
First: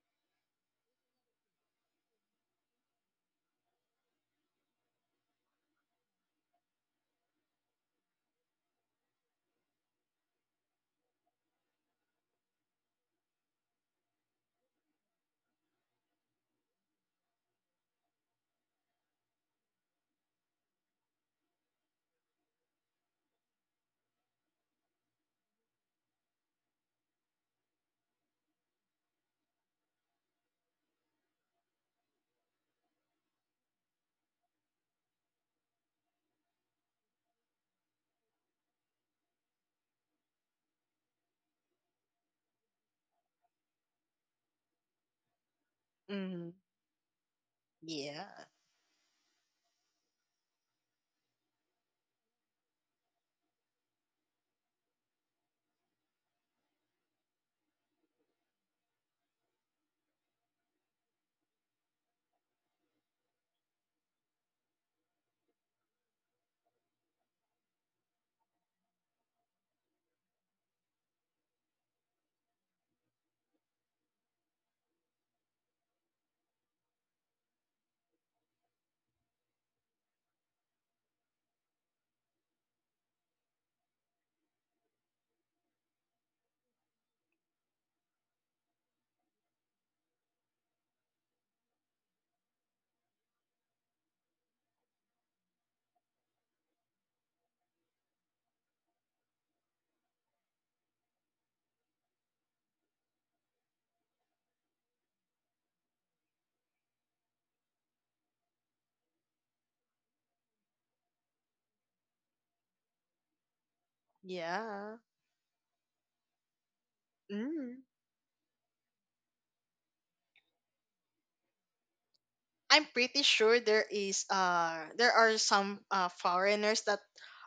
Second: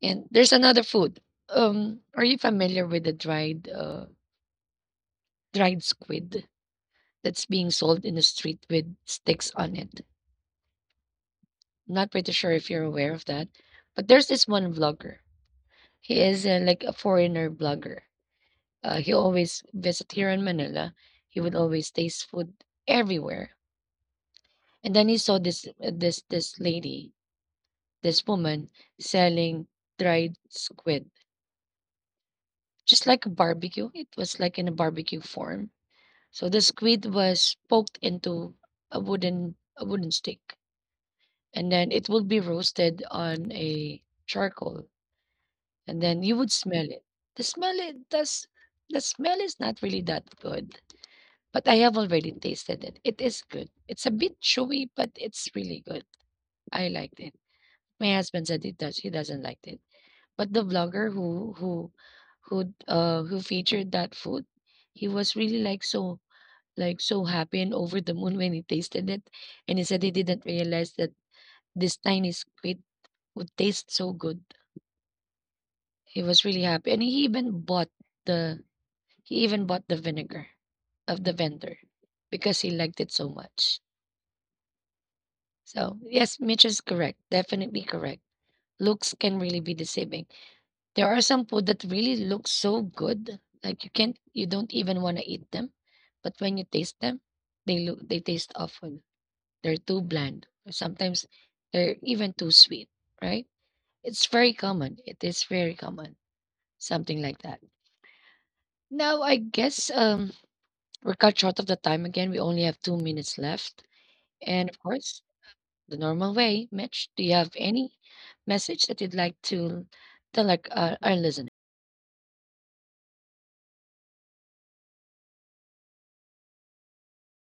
And there's another food. Are you familiar with the dried dried squid that's being sold in the street with sticks on it? Not pretty sure if you're aware of that, but there's this one vlogger. He is like a foreigner blogger. He always visit here in Manila. He would always taste food everywhere. And then he saw this this lady, this woman selling dried squid, just like a barbecue. It was like in a barbecue form. So the squid was poked into a wooden stick, and then it would be roasted on a charcoal, and then you would Hmm. smell it. The smell it does Yeah. the smell is not really that good, but I have already tasted it. It is good. It's a bit chewy, but it's really good. I liked it. My husband said it does. He doesn't like it. But the vlogger who featured that food, he was really like so happy and over the moon when he tasted it. And he said he didn't realize that this tiny squid would taste so good. He was really happy. And he even bought the he even bought the vinegar of the vendor because he liked it so much. So yes, Mitch is correct. Definitely correct. Looks can really be deceiving. There are some food that really look so good, like you don't even want to eat them, but when you taste them, they taste awful. They're too bland. Or sometimes they're even too sweet, right? It's very common. It is very common. Something like that. Now I guess we're cut short of the time again. We only have 2 minutes left. And of Yeah. course, the normal way, Mitch, do you have Mm-hmm. any message that you'd like to tell like our listeners? I'm pretty sure there is, there are some, foreigners that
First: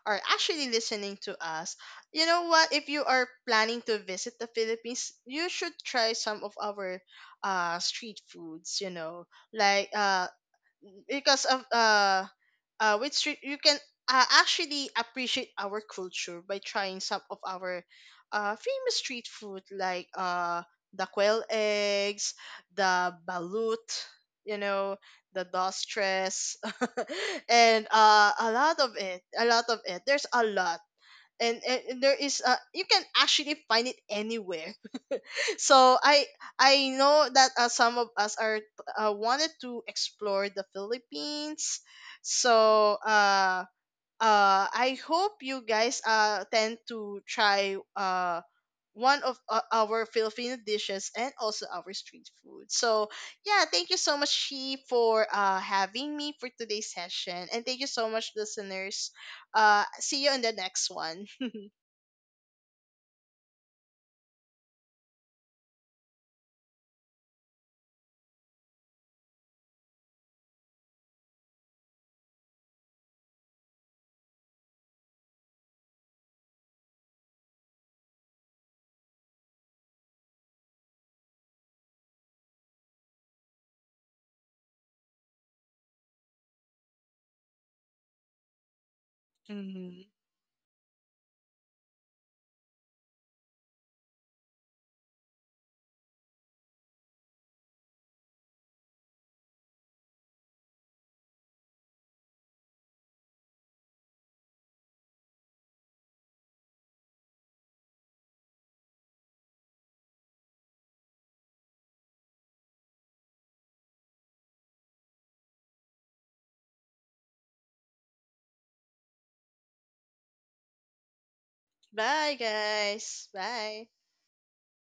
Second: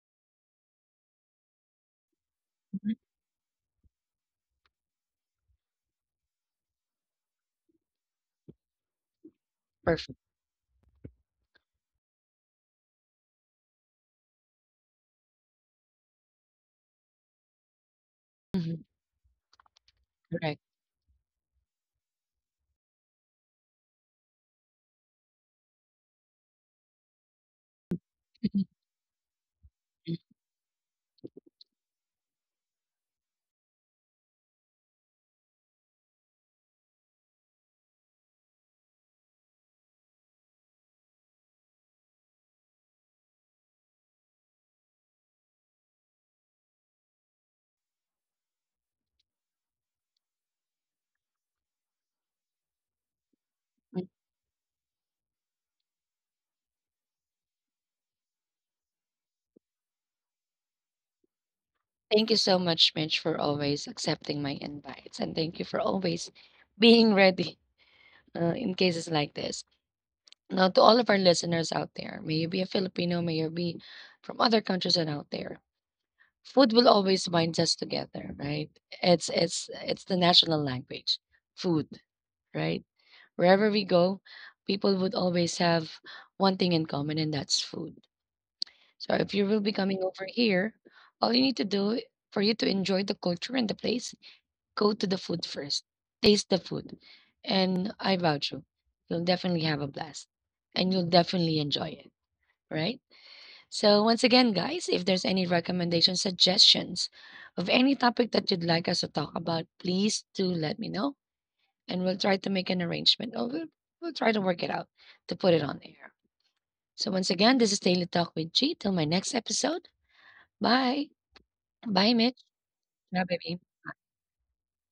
are actually listening to us. You know what? If Mhm. you are planning to visit the Philippines, you should try some of our street foods. You know, like, Perfect. Because of, with street you can, actually appreciate our culture by trying some of our Mhm. famous street food, like Correct. The quail eggs, the balut, you know, the dostress. And a lot of it, there's a lot. And there is, you can actually find it anywhere. So I know that, some of us are, wanted to explore the Philippines. So I hope you guys tend to try one of, our Filipino dishes, and also our street food. So yeah, thank you Mm, so much, She, for having me for today's session. And thank you so much, listeners. See you in the next one. Thank you so much, Mitch, for always accepting my invites. And thank you for always being ready in cases like this. Now, to all of our listeners out there, may you be a Filipino, may you be from other countries and out there, food will always bind us together, right? It's the national language, food, right? Wherever we go, people would always have one thing in common, and that's food. So if you will be coming over here, all you need to do for you to enjoy the culture and the place, go to the food first. Taste the food. And I vouch you, you'll definitely have a blast and you'll definitely enjoy it, right? So once again, guys, if there's any recommendations, suggestions of any topic that you'd like us to talk about, please do let me know and we'll try to make an arrangement. We'll try to work it out to put it on air. So once again, this is Daily Talk with G. Till my next episode. Bye. Bye, Bye, Mitch. Bye, guys. baby. Bye.